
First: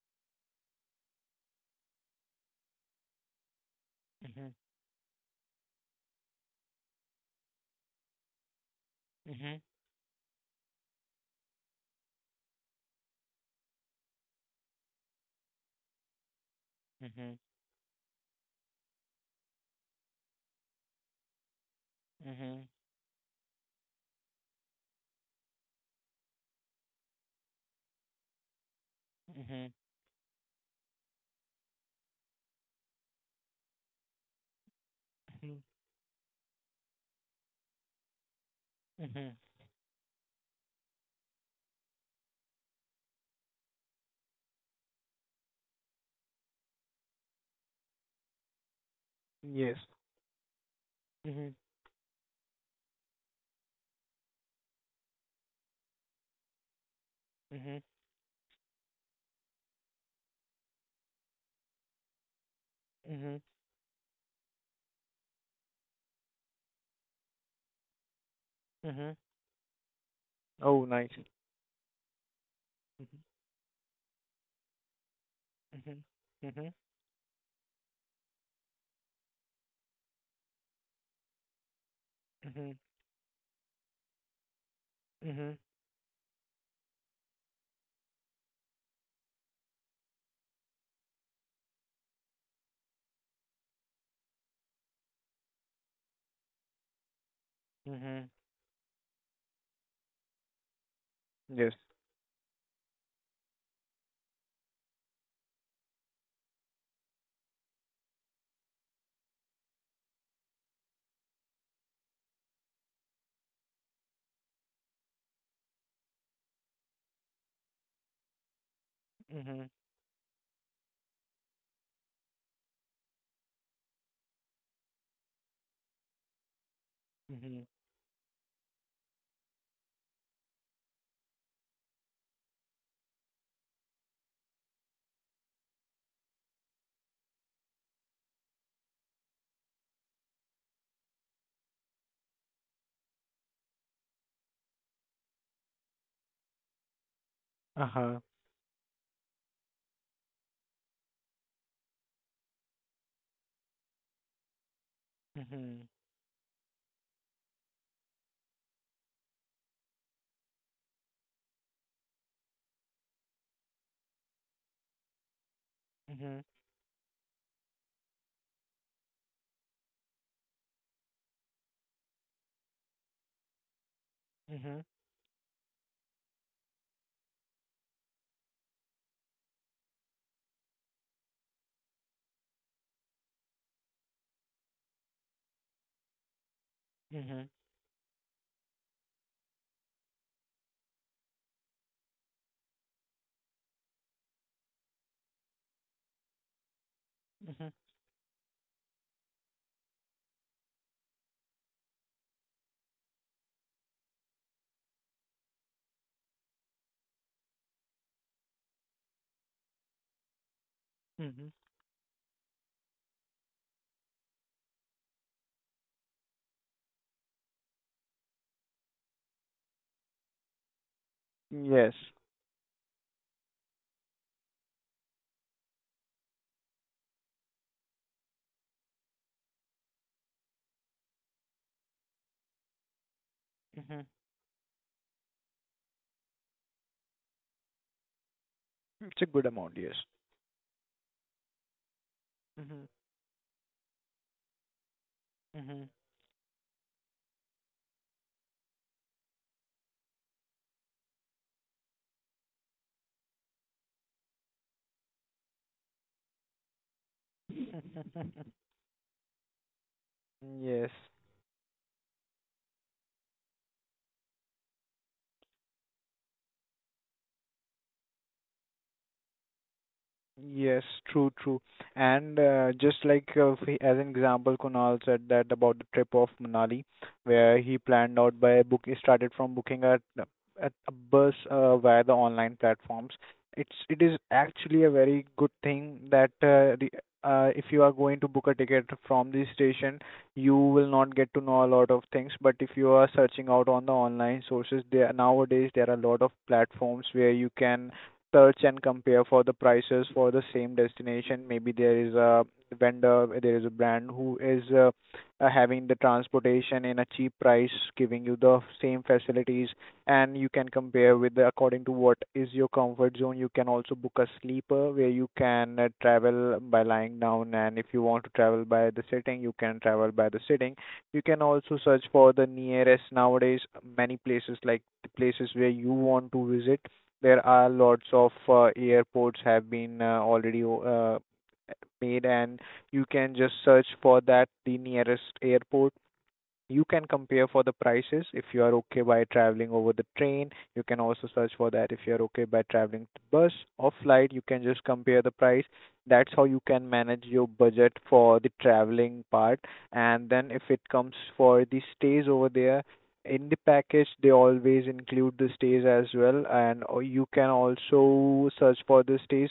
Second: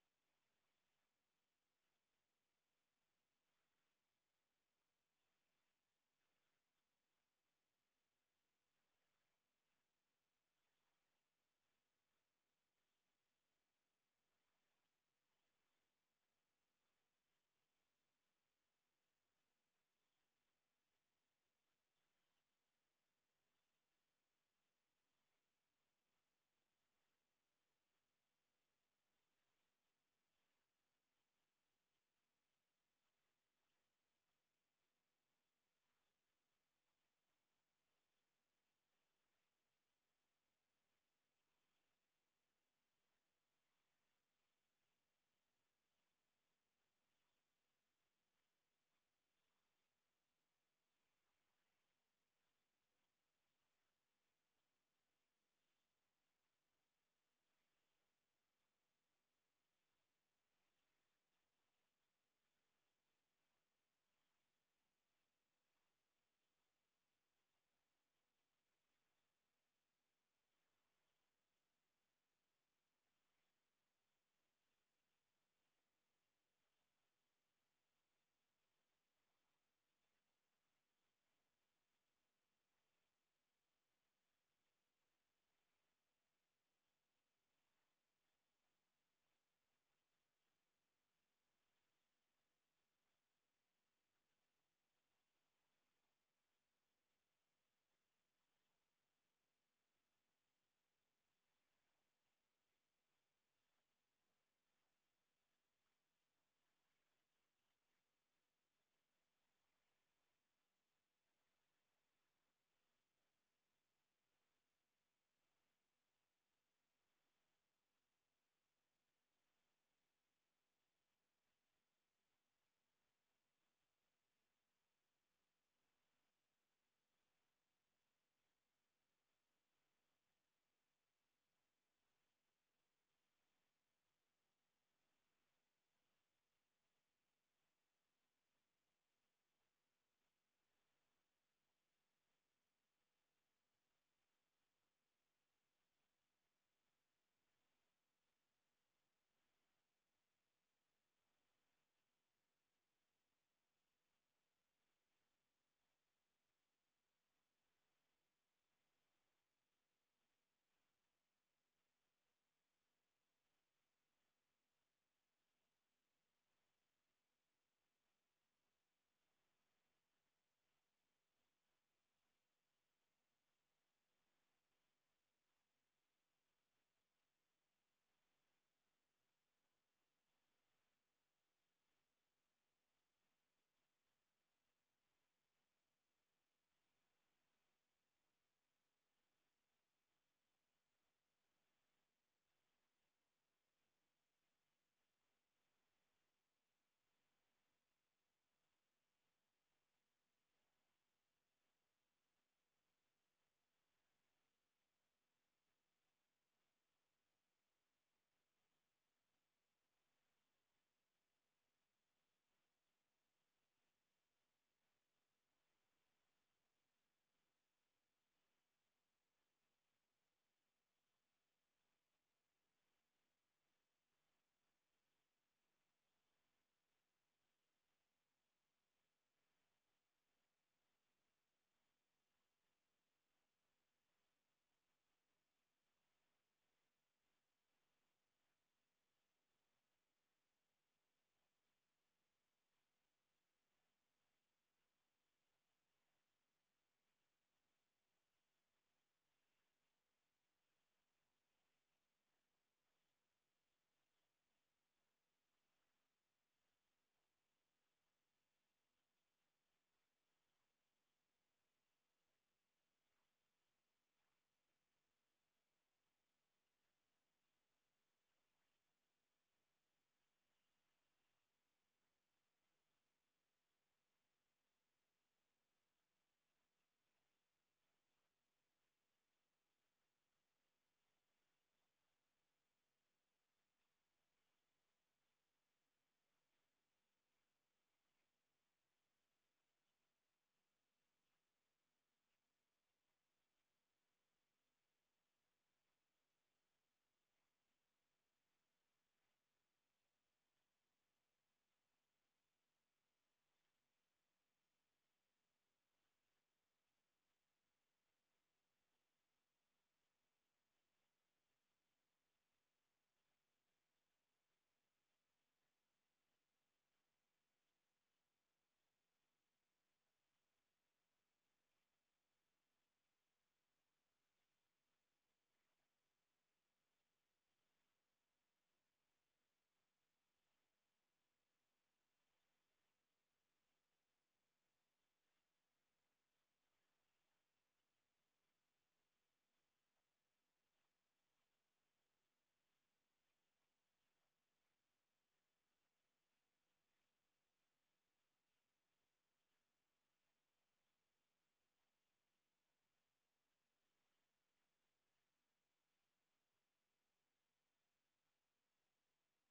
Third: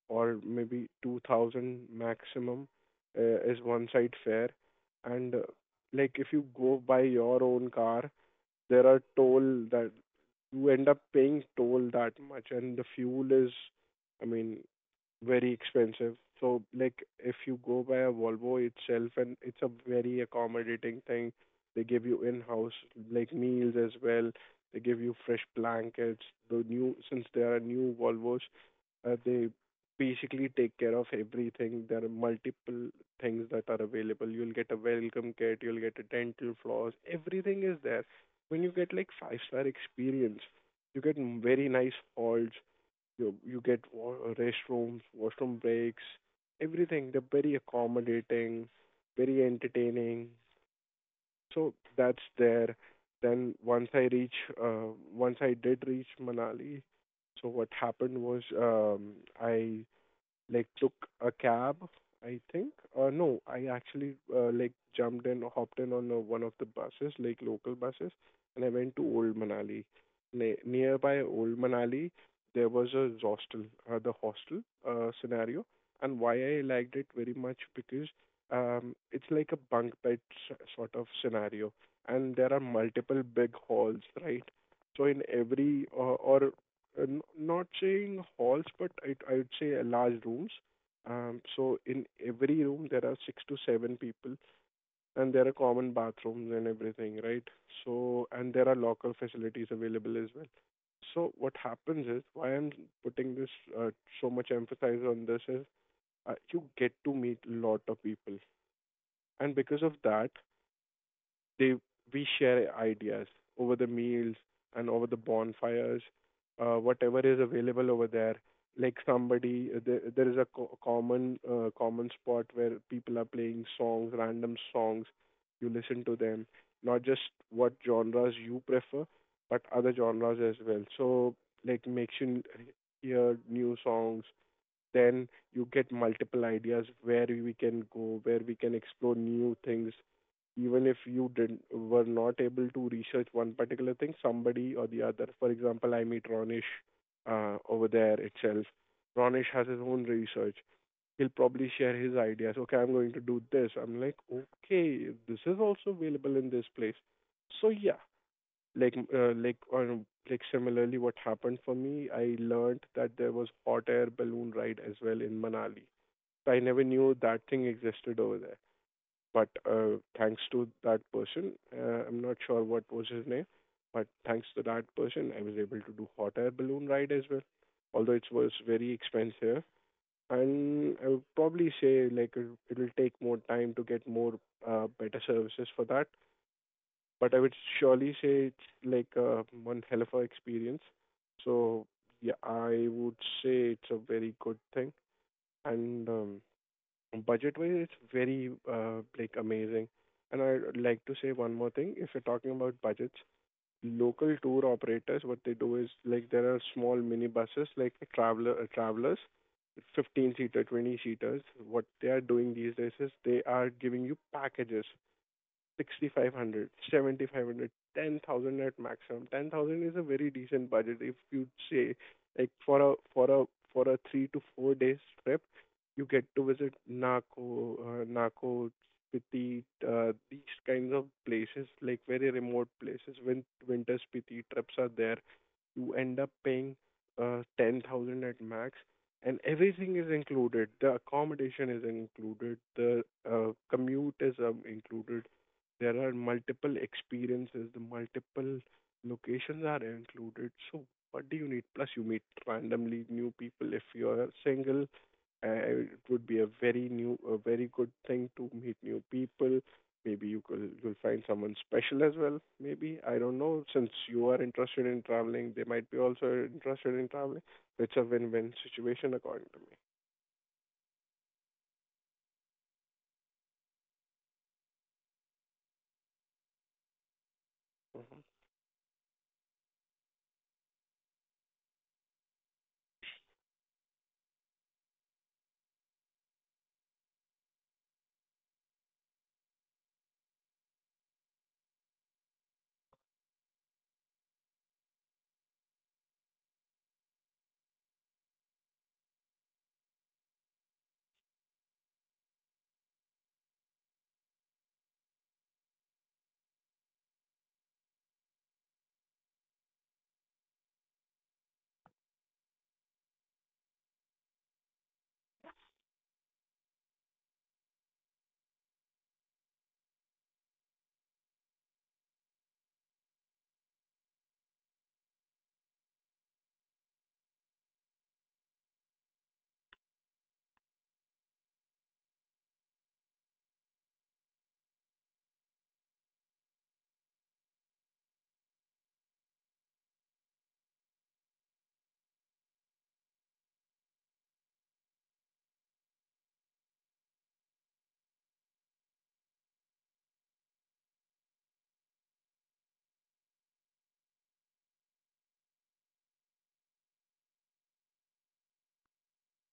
Speaker 2: or maybe two thousand maximum uh, is one side fare.
Speaker 1: mhm,
Speaker 2: And uh, like, if you go by your own car, there are
Speaker 1: mhm, mhm,
Speaker 2: toll that you end up paying, toll that much, and the fuel is, I mean, very expensive. So, like, if
Speaker 1: mhm,
Speaker 2: you go by a Volvo itself, and it's a very accommodating thing. They give you
Speaker 1: mhm,
Speaker 2: in-house, like, meals as well. They give you fresh blankets. The new Since they are new Volvos, uh, they
Speaker 1: mhm,
Speaker 2: basically take care of everything. There are multiple things that are available. You'll get a welcome kit,
Speaker 1: mhm,
Speaker 2: you'll get a dental floss, everything is there. When you get like
Speaker 1: mhm.
Speaker 2: five star experience, you get m- very nice halls, you you get wa- restrooms, washroom breaks, everything. They're very accommodating, very
Speaker 1: Yes.
Speaker 2: entertaining.
Speaker 1: Mhm.
Speaker 2: So that's there. Then once I reach, uh, once I did reach Manali, so what
Speaker 1: Mhm.
Speaker 2: happened was, um, I like took a cab, I think. Uh, no,
Speaker 1: Mhm.
Speaker 2: I actually uh, like jumped in, hopped in on uh, one of the buses, like local buses, and I went to
Speaker 1: Mhm.
Speaker 2: Old Manali. Ne-
Speaker 1: Oh, nice.
Speaker 2: nearby Old Manali, there was a
Speaker 1: Mhm.
Speaker 2: hostel, uh, the hostel uh, scenario,
Speaker 1: Mhm.
Speaker 2: and why I
Speaker 1: Mhm.
Speaker 2: liked it very much, because, um, it's like a bunk bed s- sort of scenario, and there are
Speaker 1: Mhm.
Speaker 2: multiple big halls, right? So in
Speaker 1: Mhm.
Speaker 2: every uh, or, uh, n- not saying halls, but I I would say uh, large rooms. Um, so in every room there are six to seven people, and there are common bathrooms and everything, right? So
Speaker 1: Mhm.
Speaker 2: and there are locker facilities available as well. So what
Speaker 1: Yes.
Speaker 2: happens is, why I'm putting this uh, so much emphasis on this is, uh, you get to meet a lot of people, and because of that, they we share ideas over the meals and over the bonfires, uh, whatever is available over there, like,
Speaker 1: Mhm.
Speaker 2: somebody there, there is a co- common uh, common spot where people are playing songs, random songs. You listen to them, not just
Speaker 1: Mhm.
Speaker 2: what genres you prefer, but other genres as well. So, like, makes you n- hear new songs. Then you get multiple ideas where we can go, where we can explore new things. Even if you didn't, were not able to research one particular thing, somebody or the other. For example, I meet Ronish uh, over there
Speaker 1: Uh-huh.
Speaker 2: itself. Ronish has his own research. He'll probably share his ideas. Okay, I'm going to do this. I'm like, okay, this is
Speaker 1: Mhm.
Speaker 2: also available in this place. So yeah, like, uh, like, on, like, similarly, what happened for me, I learned that there was hot air balloon ride as well in Manali.
Speaker 1: Mhm.
Speaker 2: So I never knew that thing existed over there, but uh, thanks to that person, uh, I'm not sure what was his name, but thanks to that
Speaker 1: Mhm.
Speaker 2: person I was able to do hot air balloon ride as well. Although it was very expensive, and I would probably say, like, it will take more time to get more uh, better services for that. But I
Speaker 1: Mhm.
Speaker 2: would surely say it's like, uh, one hell of a experience. So yeah, I would say it's a very good thing, and um, budget
Speaker 1: Mhm.
Speaker 2: wise, it's very uh, like amazing. And I'd like to say one more thing. If you're talking about budgets, local tour operators, what they do is, like, there are small mini buses, like traveler uh, travelers, fifteen seater, twenty seaters.
Speaker 1: Mhm.
Speaker 2: What they are doing these days is they are giving you packages: Sixty five hundred, seventy five hundred, ten thousand at maximum. ten thousand is a very decent budget if you say,
Speaker 1: Yes.
Speaker 2: like, for a for a for a three to four days trip, you get to visit Naco, uh, Naco Spiti, uh, these kinds of places, like, very remote places. When winter
Speaker 1: Mhm.
Speaker 2: Spiti trips are there, you end up paying uh, ten thousand at max,
Speaker 1: It's a
Speaker 2: and
Speaker 1: good amount,
Speaker 2: everything
Speaker 1: yes.
Speaker 2: is included, the accommodation is included,
Speaker 1: Mhm.
Speaker 2: the uh, commute is, um, included,
Speaker 1: Mhm.
Speaker 2: there are multiple experiences, the multiple locations are included. So what do you need? Plus, you meet randomly new people. If you are single, uh, it would be a very new, a very good thing to meet new people. Maybe you could
Speaker 1: Yes.
Speaker 2: you'll find someone special as well. Maybe I don't know. Since you are interested in traveling, they might be also interested in traveling. It's a win-win situation according to me.
Speaker 1: Yes, true, true. And uh, just like uh, f- as an example, Kunal said that about the trip of Manali, where he planned out by book. He started from booking a a, a bus uh, via the online platforms. It's it is actually a very good thing that uh, the uh, if you are going to book a ticket from the station, you will not get to know a lot of things. But if you are searching out on the online sources, there nowadays there are a lot of platforms where you can search and compare for the prices for the same destination. Maybe there is a vendor, there is a brand who is uh, uh, having the transportation in a cheap price, giving you the same facilities, and you can compare with the, according to what is your comfort zone. You can also book a sleeper where you can uh, travel by lying down, and if you want to travel by the sitting, you can travel by the sitting. You can also search for the nearest nowadays many places like the places where you want to visit, there are lots of uh, airports have been uh, already uh, made, and you can just search for that the nearest airport. You can compare for the prices if you are okay by traveling over the train. You can also search for that if you are okay by traveling to bus or flight. You can just compare the price. That's how you can manage your budget for the traveling part. And then if it comes for the stays over there, in the package they always include the stays as well, and or you can also search for the stays.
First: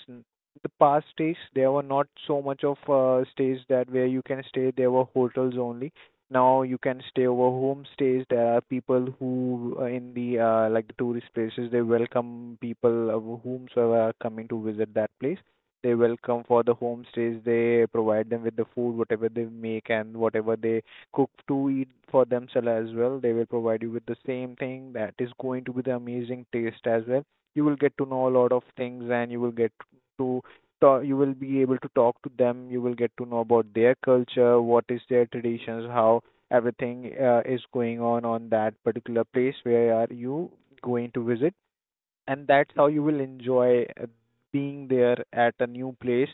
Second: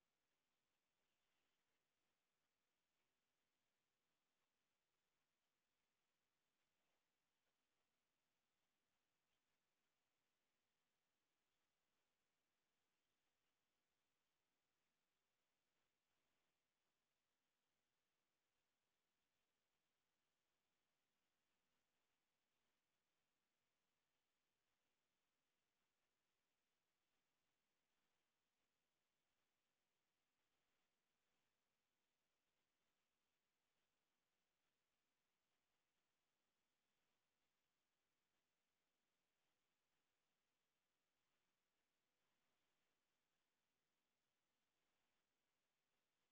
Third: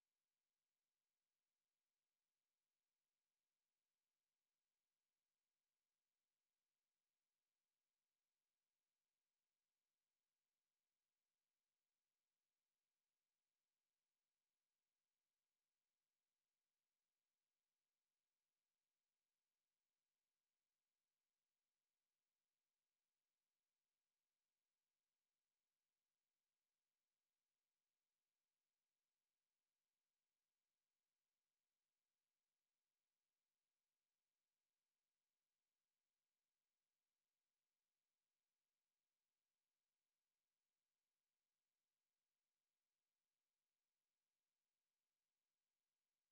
Speaker 1: The past stays, there were not so much of uh, stays that where you can stay, there were hotels only. Now you can stay over homestays. There are people who uh, in the uh, like the tourist places, they welcome people uh, whomsoever are coming to visit that place. They welcome for the homestays. They provide them with the food, whatever they make and whatever they cook to eat for themselves as well. They will provide you with the same thing that is going to be the amazing taste as well. You will get to know a lot of things, and you will get to ta- you will be able to talk to them. You will get to know about their culture, what is their traditions, how everything uh, is going on on that particular place where are you going to visit. And that's how you will enjoy uh, being there at a new place.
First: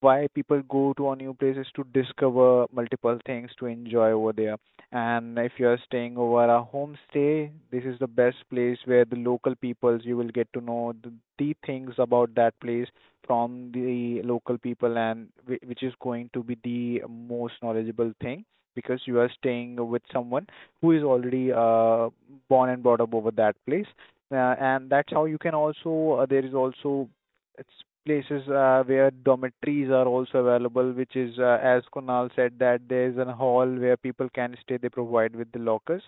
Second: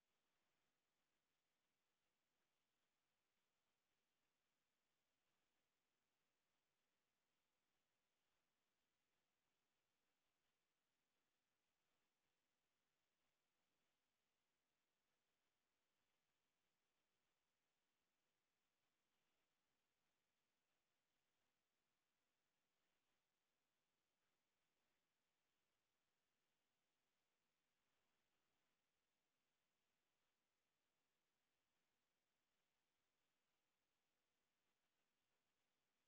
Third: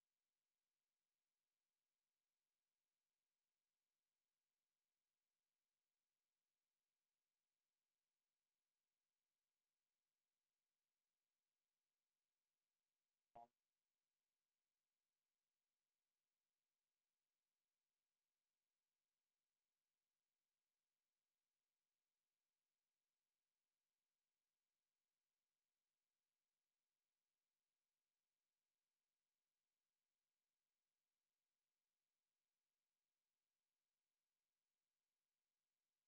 Speaker 1: Why people go to a new place is to discover multiple things, to enjoy over there. And if you are staying over a homestay, this is the best place where the local peoples, you will get to know the, the things about that place from the local people, and whi- which is going to be the most knowledgeable thing because you are staying with someone who is already uh, born and brought up over that place. Uh, and that's how you can also uh, there is also it's places uh, where dormitories are also available, which is, uh, as Kunal said, that there is a hall where people can stay. They provide with the lockers.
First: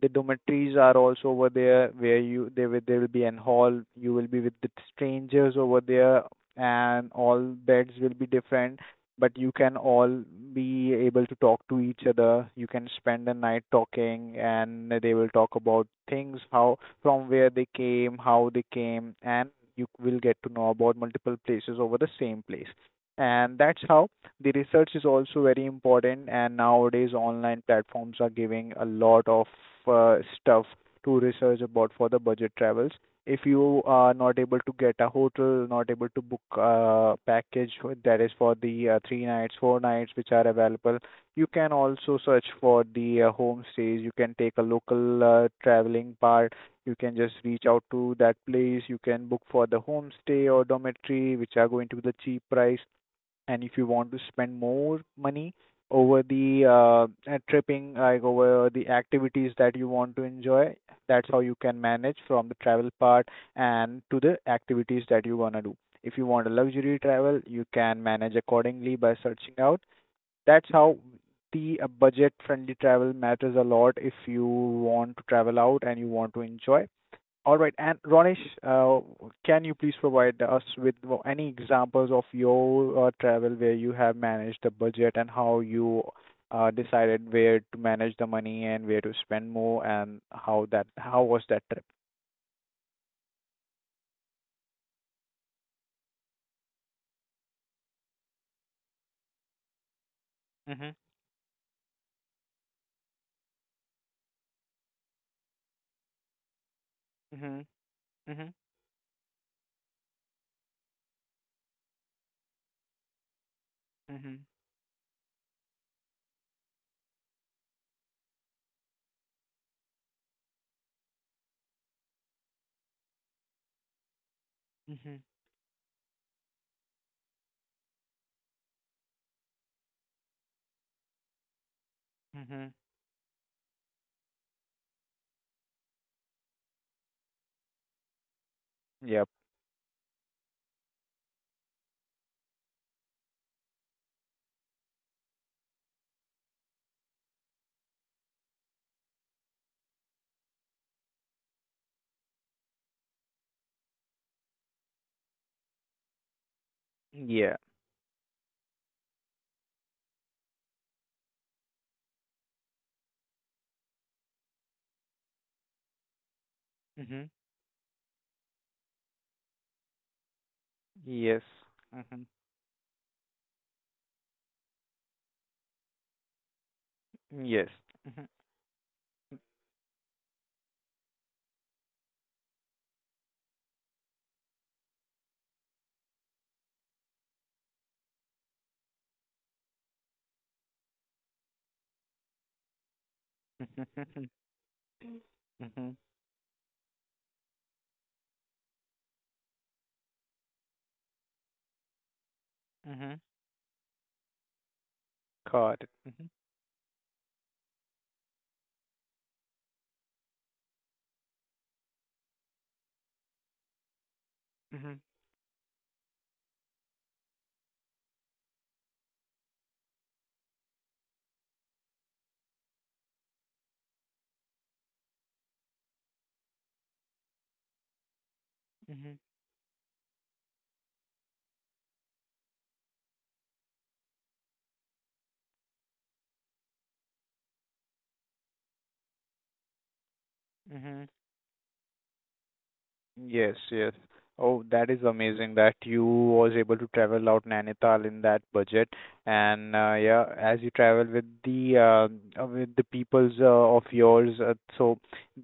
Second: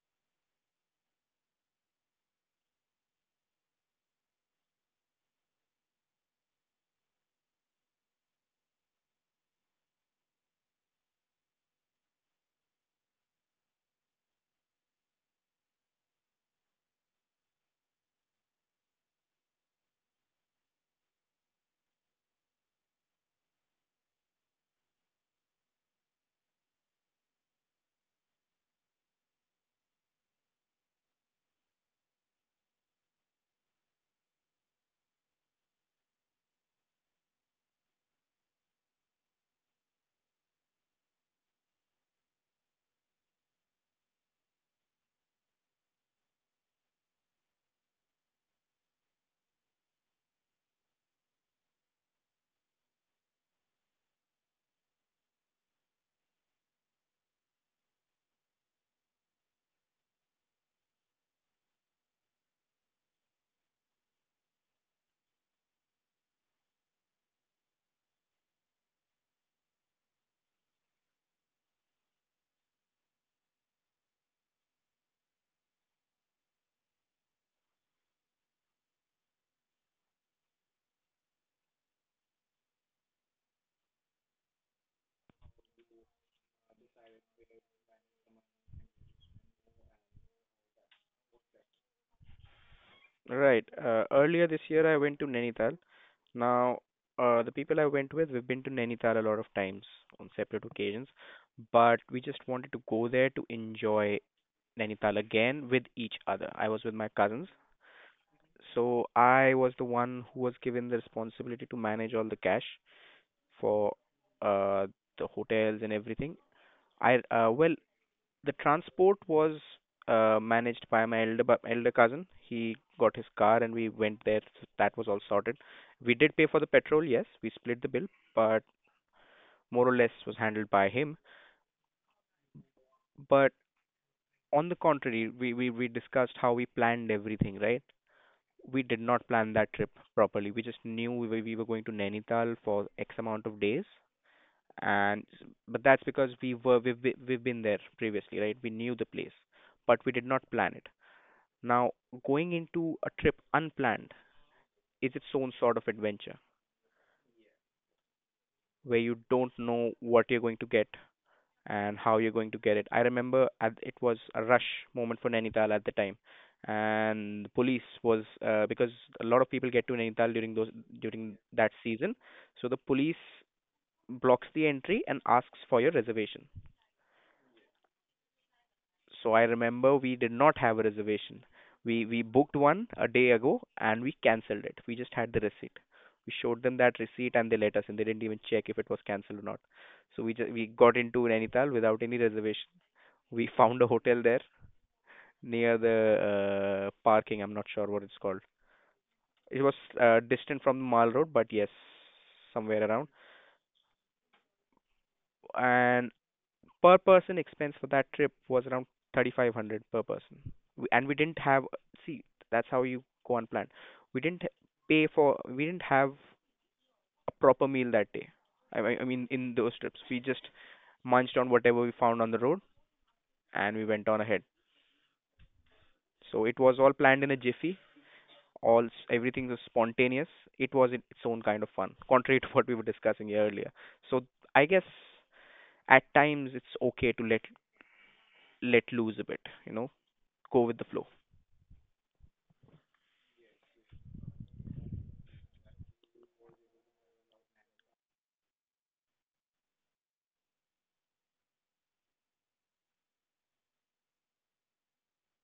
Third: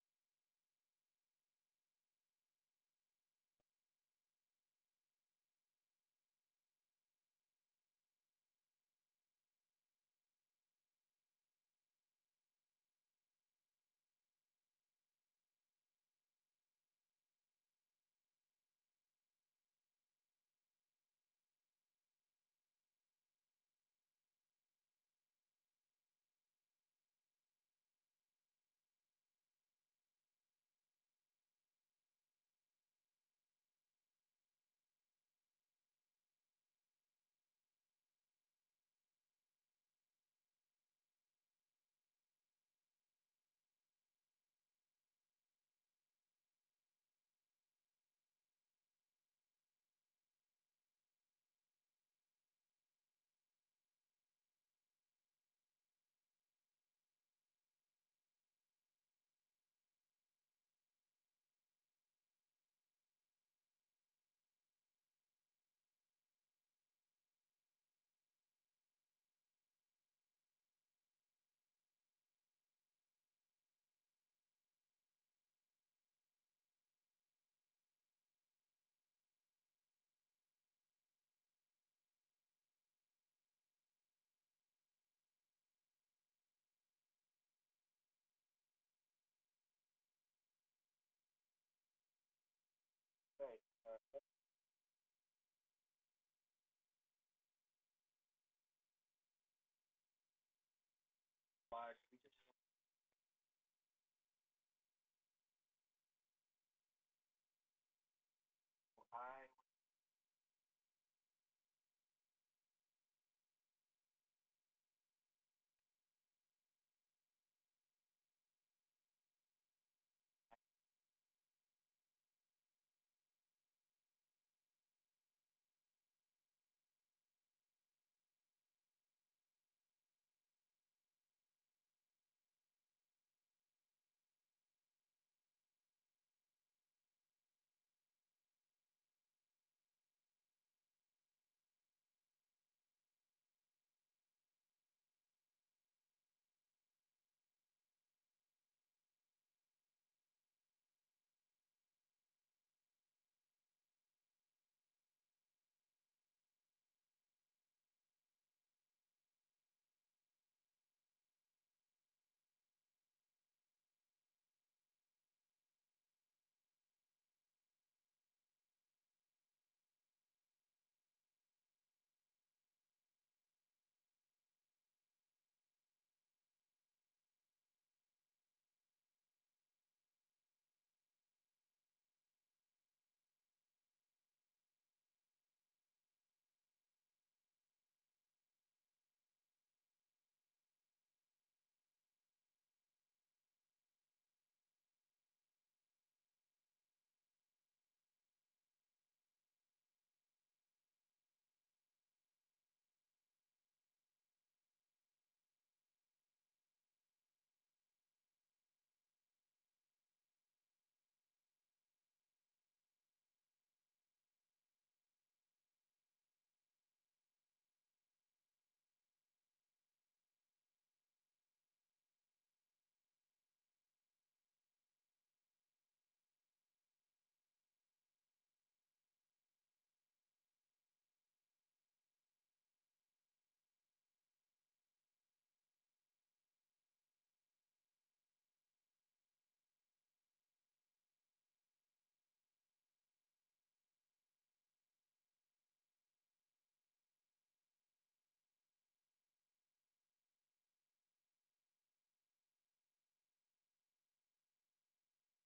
Speaker 1: The dormitories are also over there, where you there will there will be an hall. You will be with the strangers over there, and all beds will be different, but you can all be able to talk to each other. You can spend the night talking, and they will talk about things how from where they came, how they came, and you will get to know about multiple places over the same place. And that's how the research is also very important, and nowadays online platforms are giving a lot of uh, stuff to research about for the budget travels. If you are not able to get a hotel, not able to book a package that is for the uh, three nights, four nights, which are available, you can also search for the uh, homestays. You can take a local uh, traveling part. You can just reach out to that place. You can book for the homestay or dormitory, which are going to be the cheap price. And if you want to spend more money over the uh, uh, tripping, like over the activities that you want to enjoy, that's how you can manage from the travel part and to the activities that you wanna do. If you want a luxury travel, you can manage accordingly by searching out. That's how the uh, budget-friendly travel matters a lot if you want to travel out and you want to enjoy. All right. And Ronesh, uh, can you please provide us with any examples of your uh, travel where you have managed the budget and how you uh, decided where to manage the money and where to spend more, and how that how was that trip?
Speaker 3: Right. Uh, earlier this year, I went to Nainital. Now, uh, the people I went with, we've been to Nainital a lot of times on separate
Speaker 1: Mhm.
Speaker 3: occasions, but we just wanted to go there to enjoy Nainital again with each other. I was with my cousins.
Speaker 1: Mhm. Mhm.
Speaker 3: So I was the one who was given the responsibility to manage all the cash for
Speaker 1: Mhm.
Speaker 3: uh, the hotels and everything. I uh, well, the transport was uh, managed by my elder bu- elder cousin. He got his car and we went there. So that was all
Speaker 1: Mhm.
Speaker 3: sorted. We did pay for the petrol, yes, we split the bill, but more or less was handled by him.
Speaker 1: Mhm.
Speaker 3: But on the contrary, we we, we discussed how we planned everything, right? We did not
Speaker 1: Yep.
Speaker 3: plan that trip properly. We just knew we were, we were going to Nainital for X amount of days, and but that's because we were we've be- we've been there previously, right? We knew the place, but we did not plan it. Now, going into a trip unplanned is its own sort of adventure,
Speaker 1: Yeah.
Speaker 3: where you don't know what you're going to get, and how you're going to get it. I remember at, it was a rush moment for Nainital at the time,
Speaker 1: Mhm.
Speaker 3: and the police was uh, because a lot of people get to Nainital during those during
Speaker 1: Yes.
Speaker 3: that season,
Speaker 1: Mhm.
Speaker 3: so the police blocks the entry and asks for your reservation.
Speaker 1: Yes. Mhm.
Speaker 3: So I remember we did not have a reservation. We we booked one a day ago and we cancelled it. We just had the receipt. We showed them that receipt and they let us in. They didn't even check if it was cancelled or not. So we just we got into Nainital without any reservation. We found a hotel
Speaker 1: Mhm.
Speaker 3: there near
Speaker 1: Mhm.
Speaker 3: the uh, parking. I'm not sure what it's called. It was uh, distant from the mall road, but yes, somewhere around.
Speaker 1: Mhm. Got it.
Speaker 3: And
Speaker 1: Mhm.
Speaker 3: per person expense for that trip was around three thousand five hundred per person. We- And we didn't have, see, that's how you go on plan. We didn't
Speaker 1: Mhm.
Speaker 3: pay for, we didn't have a proper meal that day. I, I I mean, in those trips, we just munched on whatever we found on the road and we went on ahead. So it was all planned in a jiffy, all s-
Speaker 1: Mhm.
Speaker 3: everything was spontaneous. It was in its own kind of fun, contrary to what we were discussing earlier. So I guess at times it's okay to let let loose a bit, you know, go with the
Speaker 1: Mhm.
Speaker 3: flow.
Speaker 1: Yes, yes. Oh, that is amazing that you was able to travel out Nainital in that budget. And uh, yeah, as you travel with the uh, uh, with the peoples uh, of yours, uh, so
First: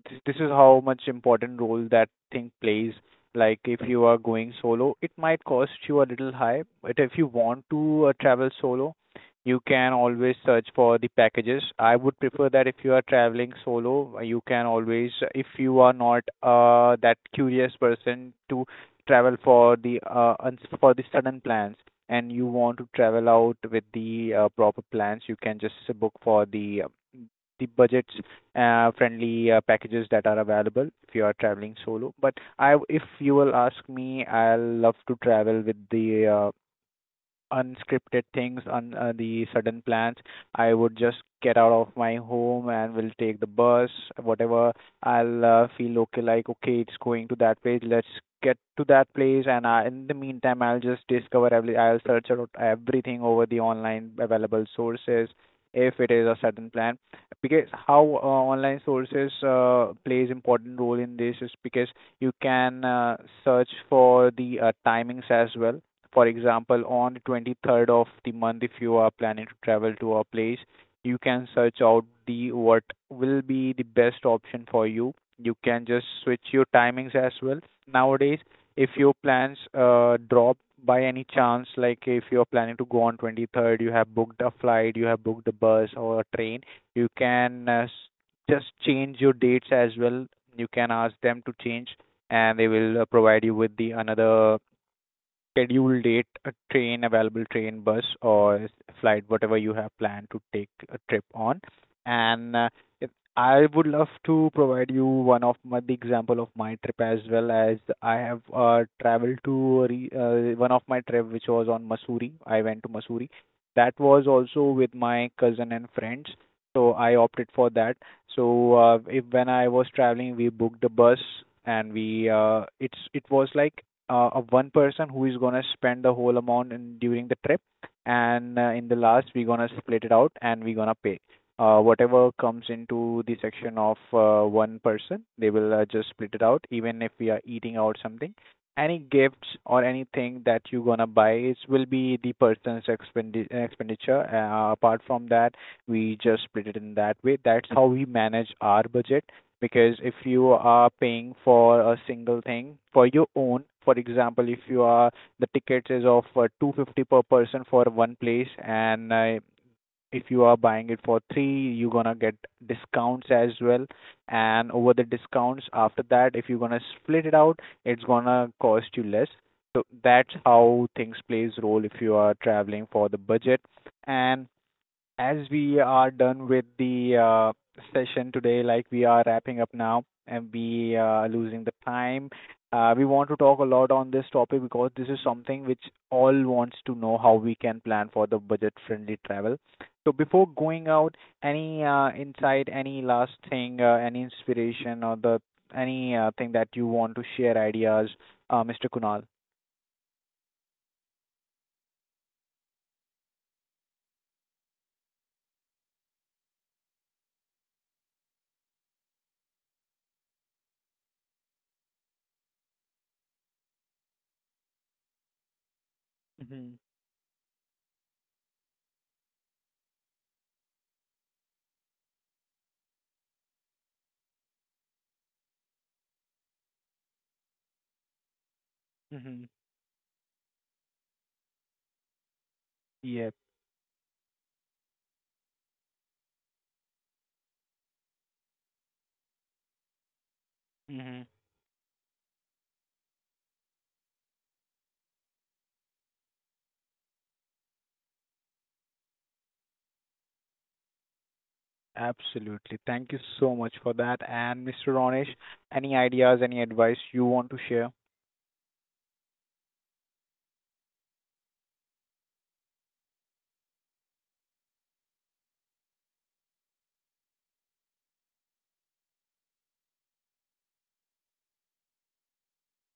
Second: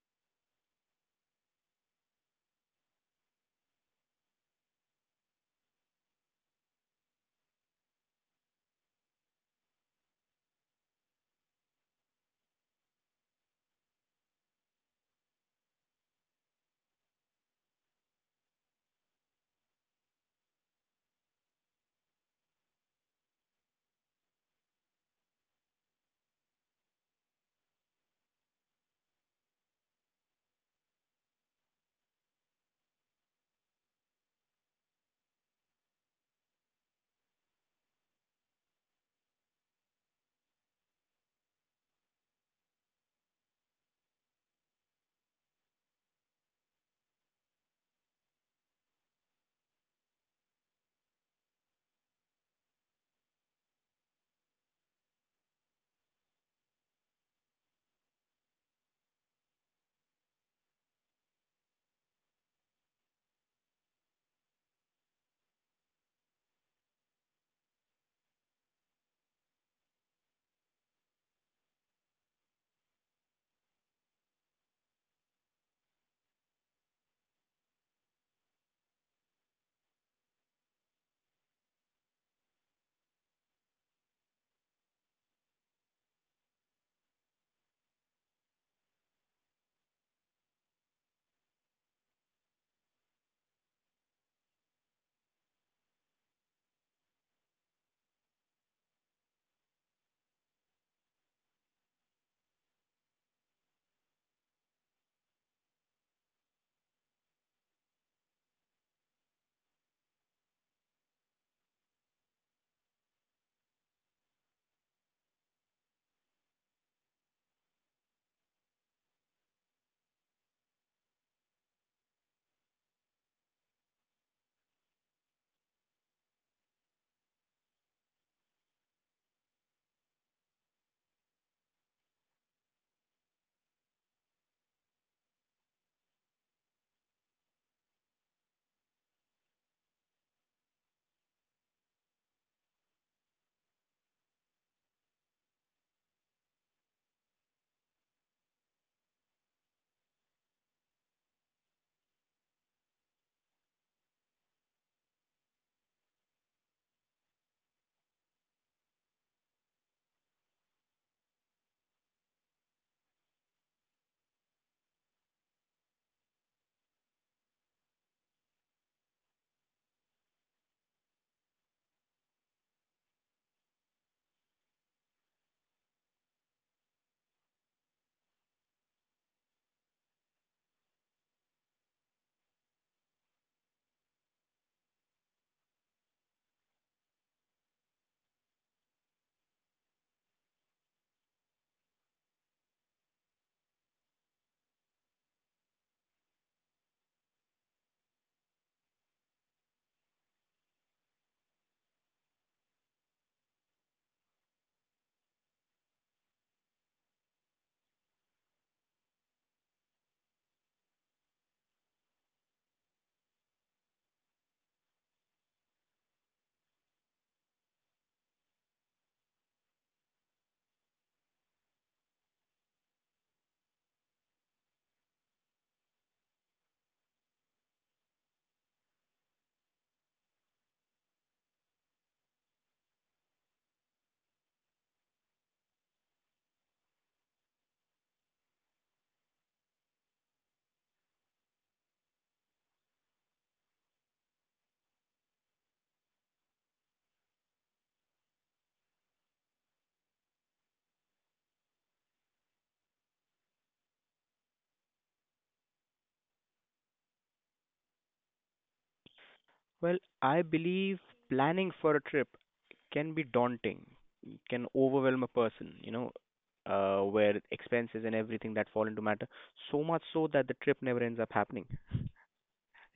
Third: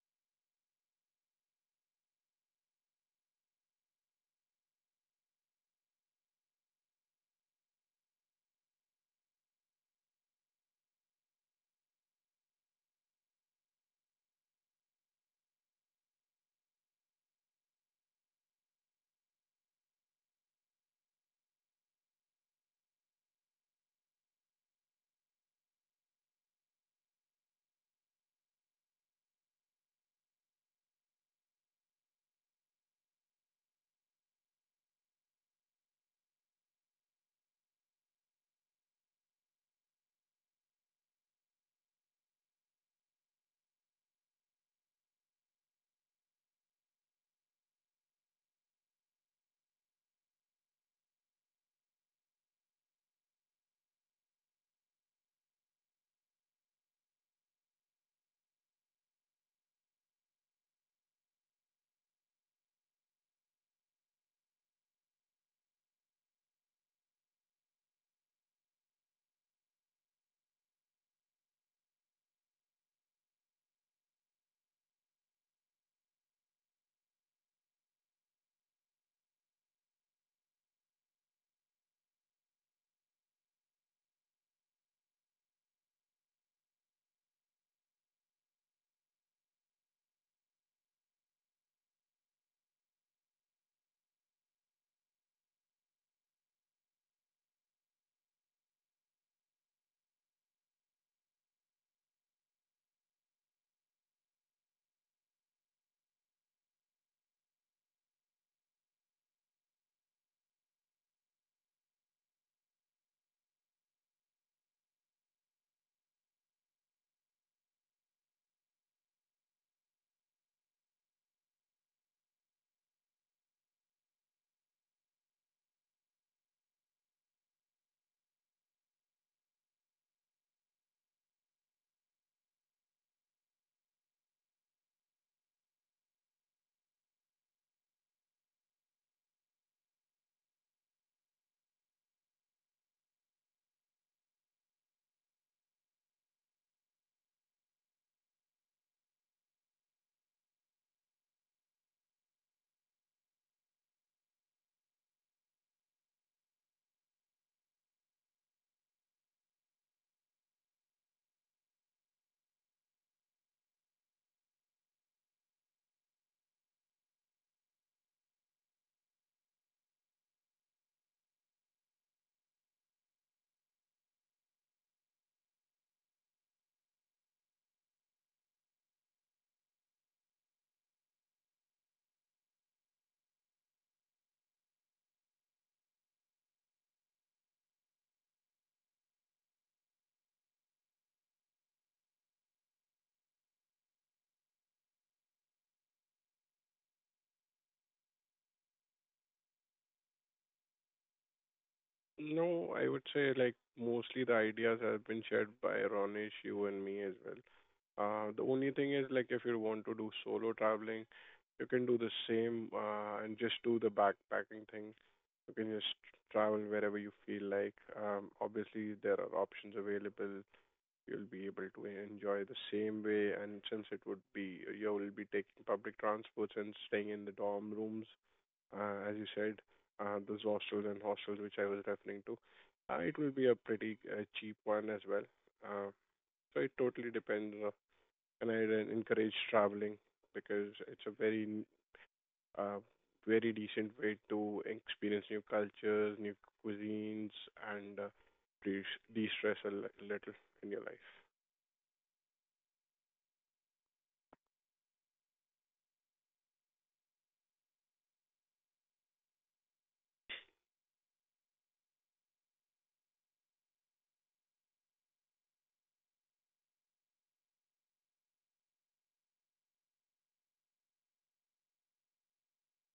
Speaker 1: th- this is how much important role that thing plays. Like if you are going solo, it might cost you a little high, but if you want to uh, travel solo, you can always search for the packages. I would prefer that if you are traveling solo, you can always, if you are not uh, that curious person to travel for the uh, uns- for the sudden plans, and you want to travel out with the uh, proper plans, you can just book for the uh, the budgets uh, friendly uh, packages that are available if you are traveling solo. But I, if you will ask me, I'll love to travel with the uh, unscripted things on uh, the sudden plans. I would just get out of my home and will take the bus, whatever. I'll uh, feel okay, like okay, it's going to that place. Let's get to that place, and I, in the meantime, I'll just discover every. I'll search out everything over the online available sources if it is a sudden plan, because how uh, online sources uh, plays important role in this is because you can uh, search for the uh, timings as well. For example, on the twenty third of the month, if you are planning to travel to a place, you can search out the what will be the best option for you. You can just switch your timings as well. Nowadays, if your plans uh, drop by any chance, like if you're planning to go on twenty third, you have booked a flight, you have booked a bus or a train, you can uh, s- just change your dates as well. You can ask them to change, and they will uh, provide you with the another schedule date, a train, available train, bus, or flight, whatever you have planned to take a trip on. And uh, if- I would love to provide you one of my, the example of my trip as well, as I have uh, traveled to a re, uh, one of my trip which was on Missouri. I went to Missouri. That was also with my cousin and friends. So I opted for that. So uh, if when I was traveling, we booked a bus, and we uh, it's it was like uh, of one person who is gonna spend the whole amount in, during the trip, and uh, in the last we're gonna split it out and we're gonna pay. Uh, whatever comes into the section of uh, one person, they will uh, just split it out. Even if we are eating out something, any gifts or anything that you're gonna buy, it will be the person's expendi- expenditure. Uh, apart from that, we just split it in that way. That's how we manage our budget. Because if you are paying for a single thing for your own, for example, if you are the tickets is of uh, two hundred fifty per person for one place, and uh, if you are buying it for three, you're going to get discounts as well, and over the discounts after that, if you're going to split it out, it's going to cost you less. So that's how things plays role if you are traveling for the budget. And as we are done with the uh, session today, like we are wrapping up now and we are losing the time, uh, we want to talk a lot on this topic because this is something which all wants to know how we can plan for the budget-friendly travel. So before going out, any uh, insight, any last thing, uh, any inspiration or the any uh, thing that you want to share ideas, uh, mister Kunal?
Speaker 2: No, I would say, like, mostly the ideas have been shared by Ronesh, you, and me as well. Uh, the only thing is, like, if you want to do solo traveling, you can do the same, uh, and just do the backpacking thing. You can just travel
Speaker 1: Mm-hmm.
Speaker 2: wherever you feel like. Um, obviously, there are options available. You'll be able to enjoy the same way, and since it would be you will be taking public transports and staying in the dorm rooms, uh, as you
Speaker 1: Mm-hmm.
Speaker 2: said, uh, those hostels and hostels which I was referring to, uh, it will
Speaker 1: Yep.
Speaker 2: be a pretty uh, cheap one as well. Uh, so it totally depends on, and I then encourage traveling because it's a
Speaker 1: Mm-hmm.
Speaker 2: very n- uh, very decent way to experience new cultures, new cuisines, and uh, de- de-stress a li- little in your life.
Speaker 1: Absolutely. Thank you so much for that. And mister Ronesh, any ideas, any advice you want to share?
Speaker 3: Well, I believe planning for a trip can be daunting, can overwhelm a person, you know, uh, where expenses and everything that fall into matter, so much so that the trip never ends up happening.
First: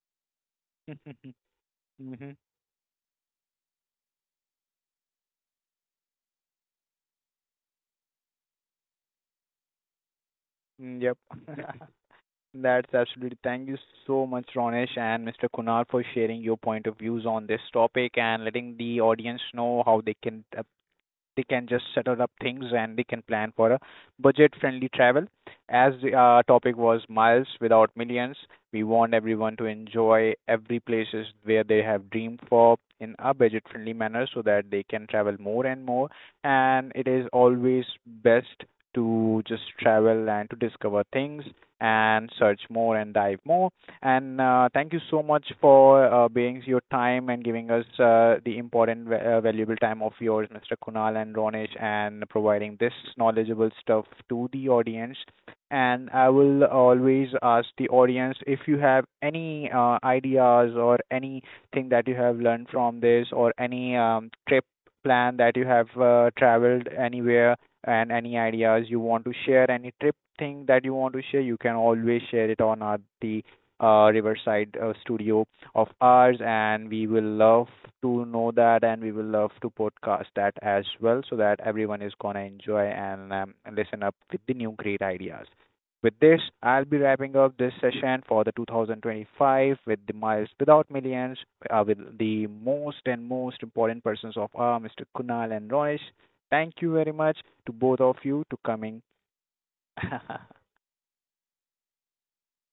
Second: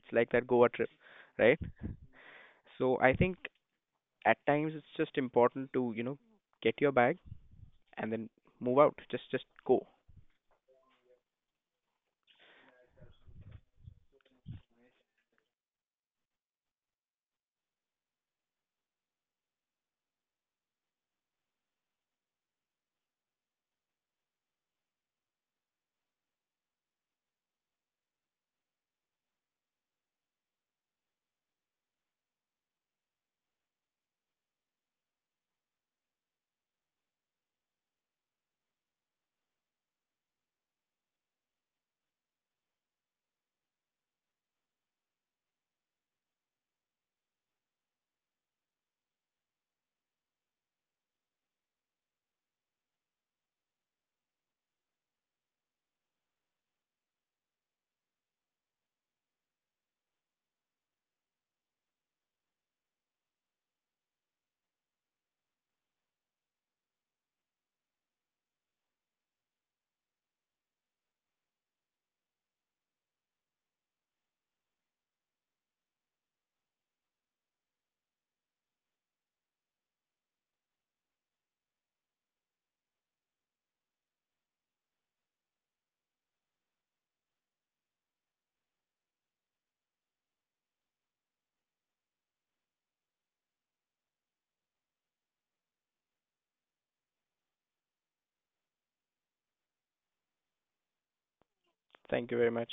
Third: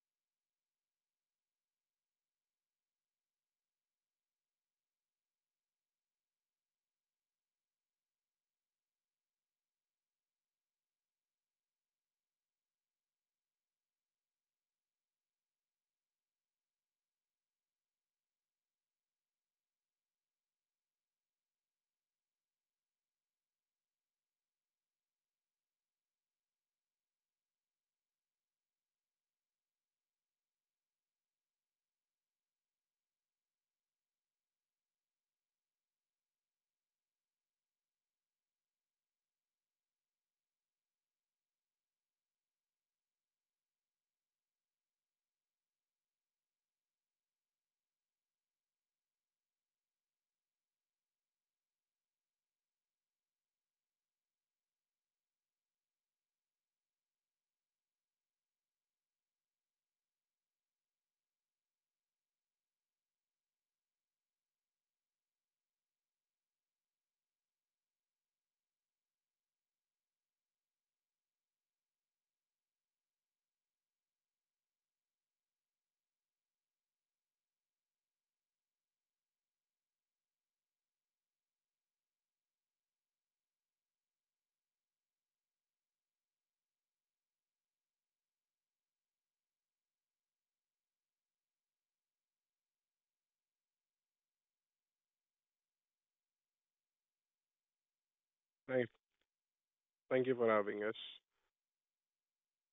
Speaker 3: It's like that Goa trip, right?
Speaker 1: Hmm.
Speaker 3: So I think at times it's just important to, you know, get your bag, and then move out. Just just go.
Speaker 1: Yep. That's absolutely. Thank you so much, Ronesh and mister Kunal, for sharing your point of views on this topic and letting the audience know how they can uh, they can just settle up things and they can plan for a budget-friendly travel. As the uh, topic was Miles Without Millions, we want everyone to enjoy every places where they have dreamed for in a budget-friendly manner so that they can travel more and more. And it is always best to just travel and to discover things and search more and dive more. And uh, thank you so much for uh, being your time and giving us uh, the important, va- uh, valuable time of yours, mister Kunal and Ronesh, and providing this knowledgeable stuff to the audience. And I will always ask the audience, if you have any uh, ideas or anything that you have learned from this, or any um, trip plan that you have uh, traveled anywhere, and any ideas you want to share, any trip thing that you want to share, you can always share it on our, the uh, Riverside uh, studio of ours, and we will love to know that, and we will love to podcast that as well, so that everyone is gonna enjoy and um, listen up with the new great ideas. With this, I'll be wrapping up this session for the two thousand twenty-five with the Miles Without Millions, uh, with the most and most important persons of our mister Kunal and Ronesh. Thank you very much to both of you to
Speaker 2: Thank,
Speaker 1: coming.
Speaker 2: Thank you for having us.
Speaker 3: Thank you very much.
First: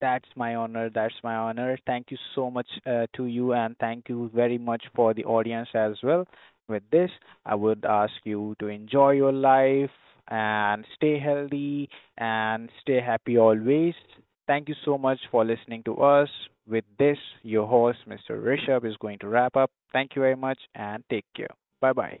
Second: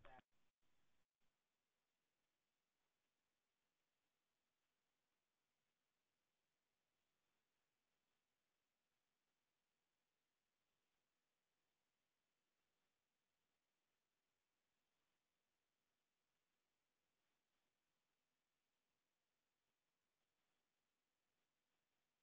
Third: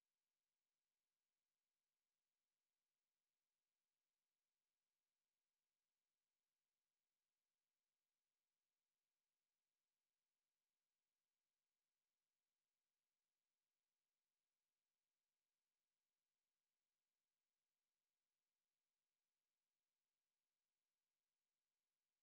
Speaker 1: That's my honor. That's my honor. Thank you so much uh, to you, and thank you very much for the audience as well. With this, I would ask you to enjoy your life and stay healthy and stay happy always. Thank you so much for listening to us. With this, your host, mister Rishabh, is going to wrap up. Thank you very much and take care. Bye bye.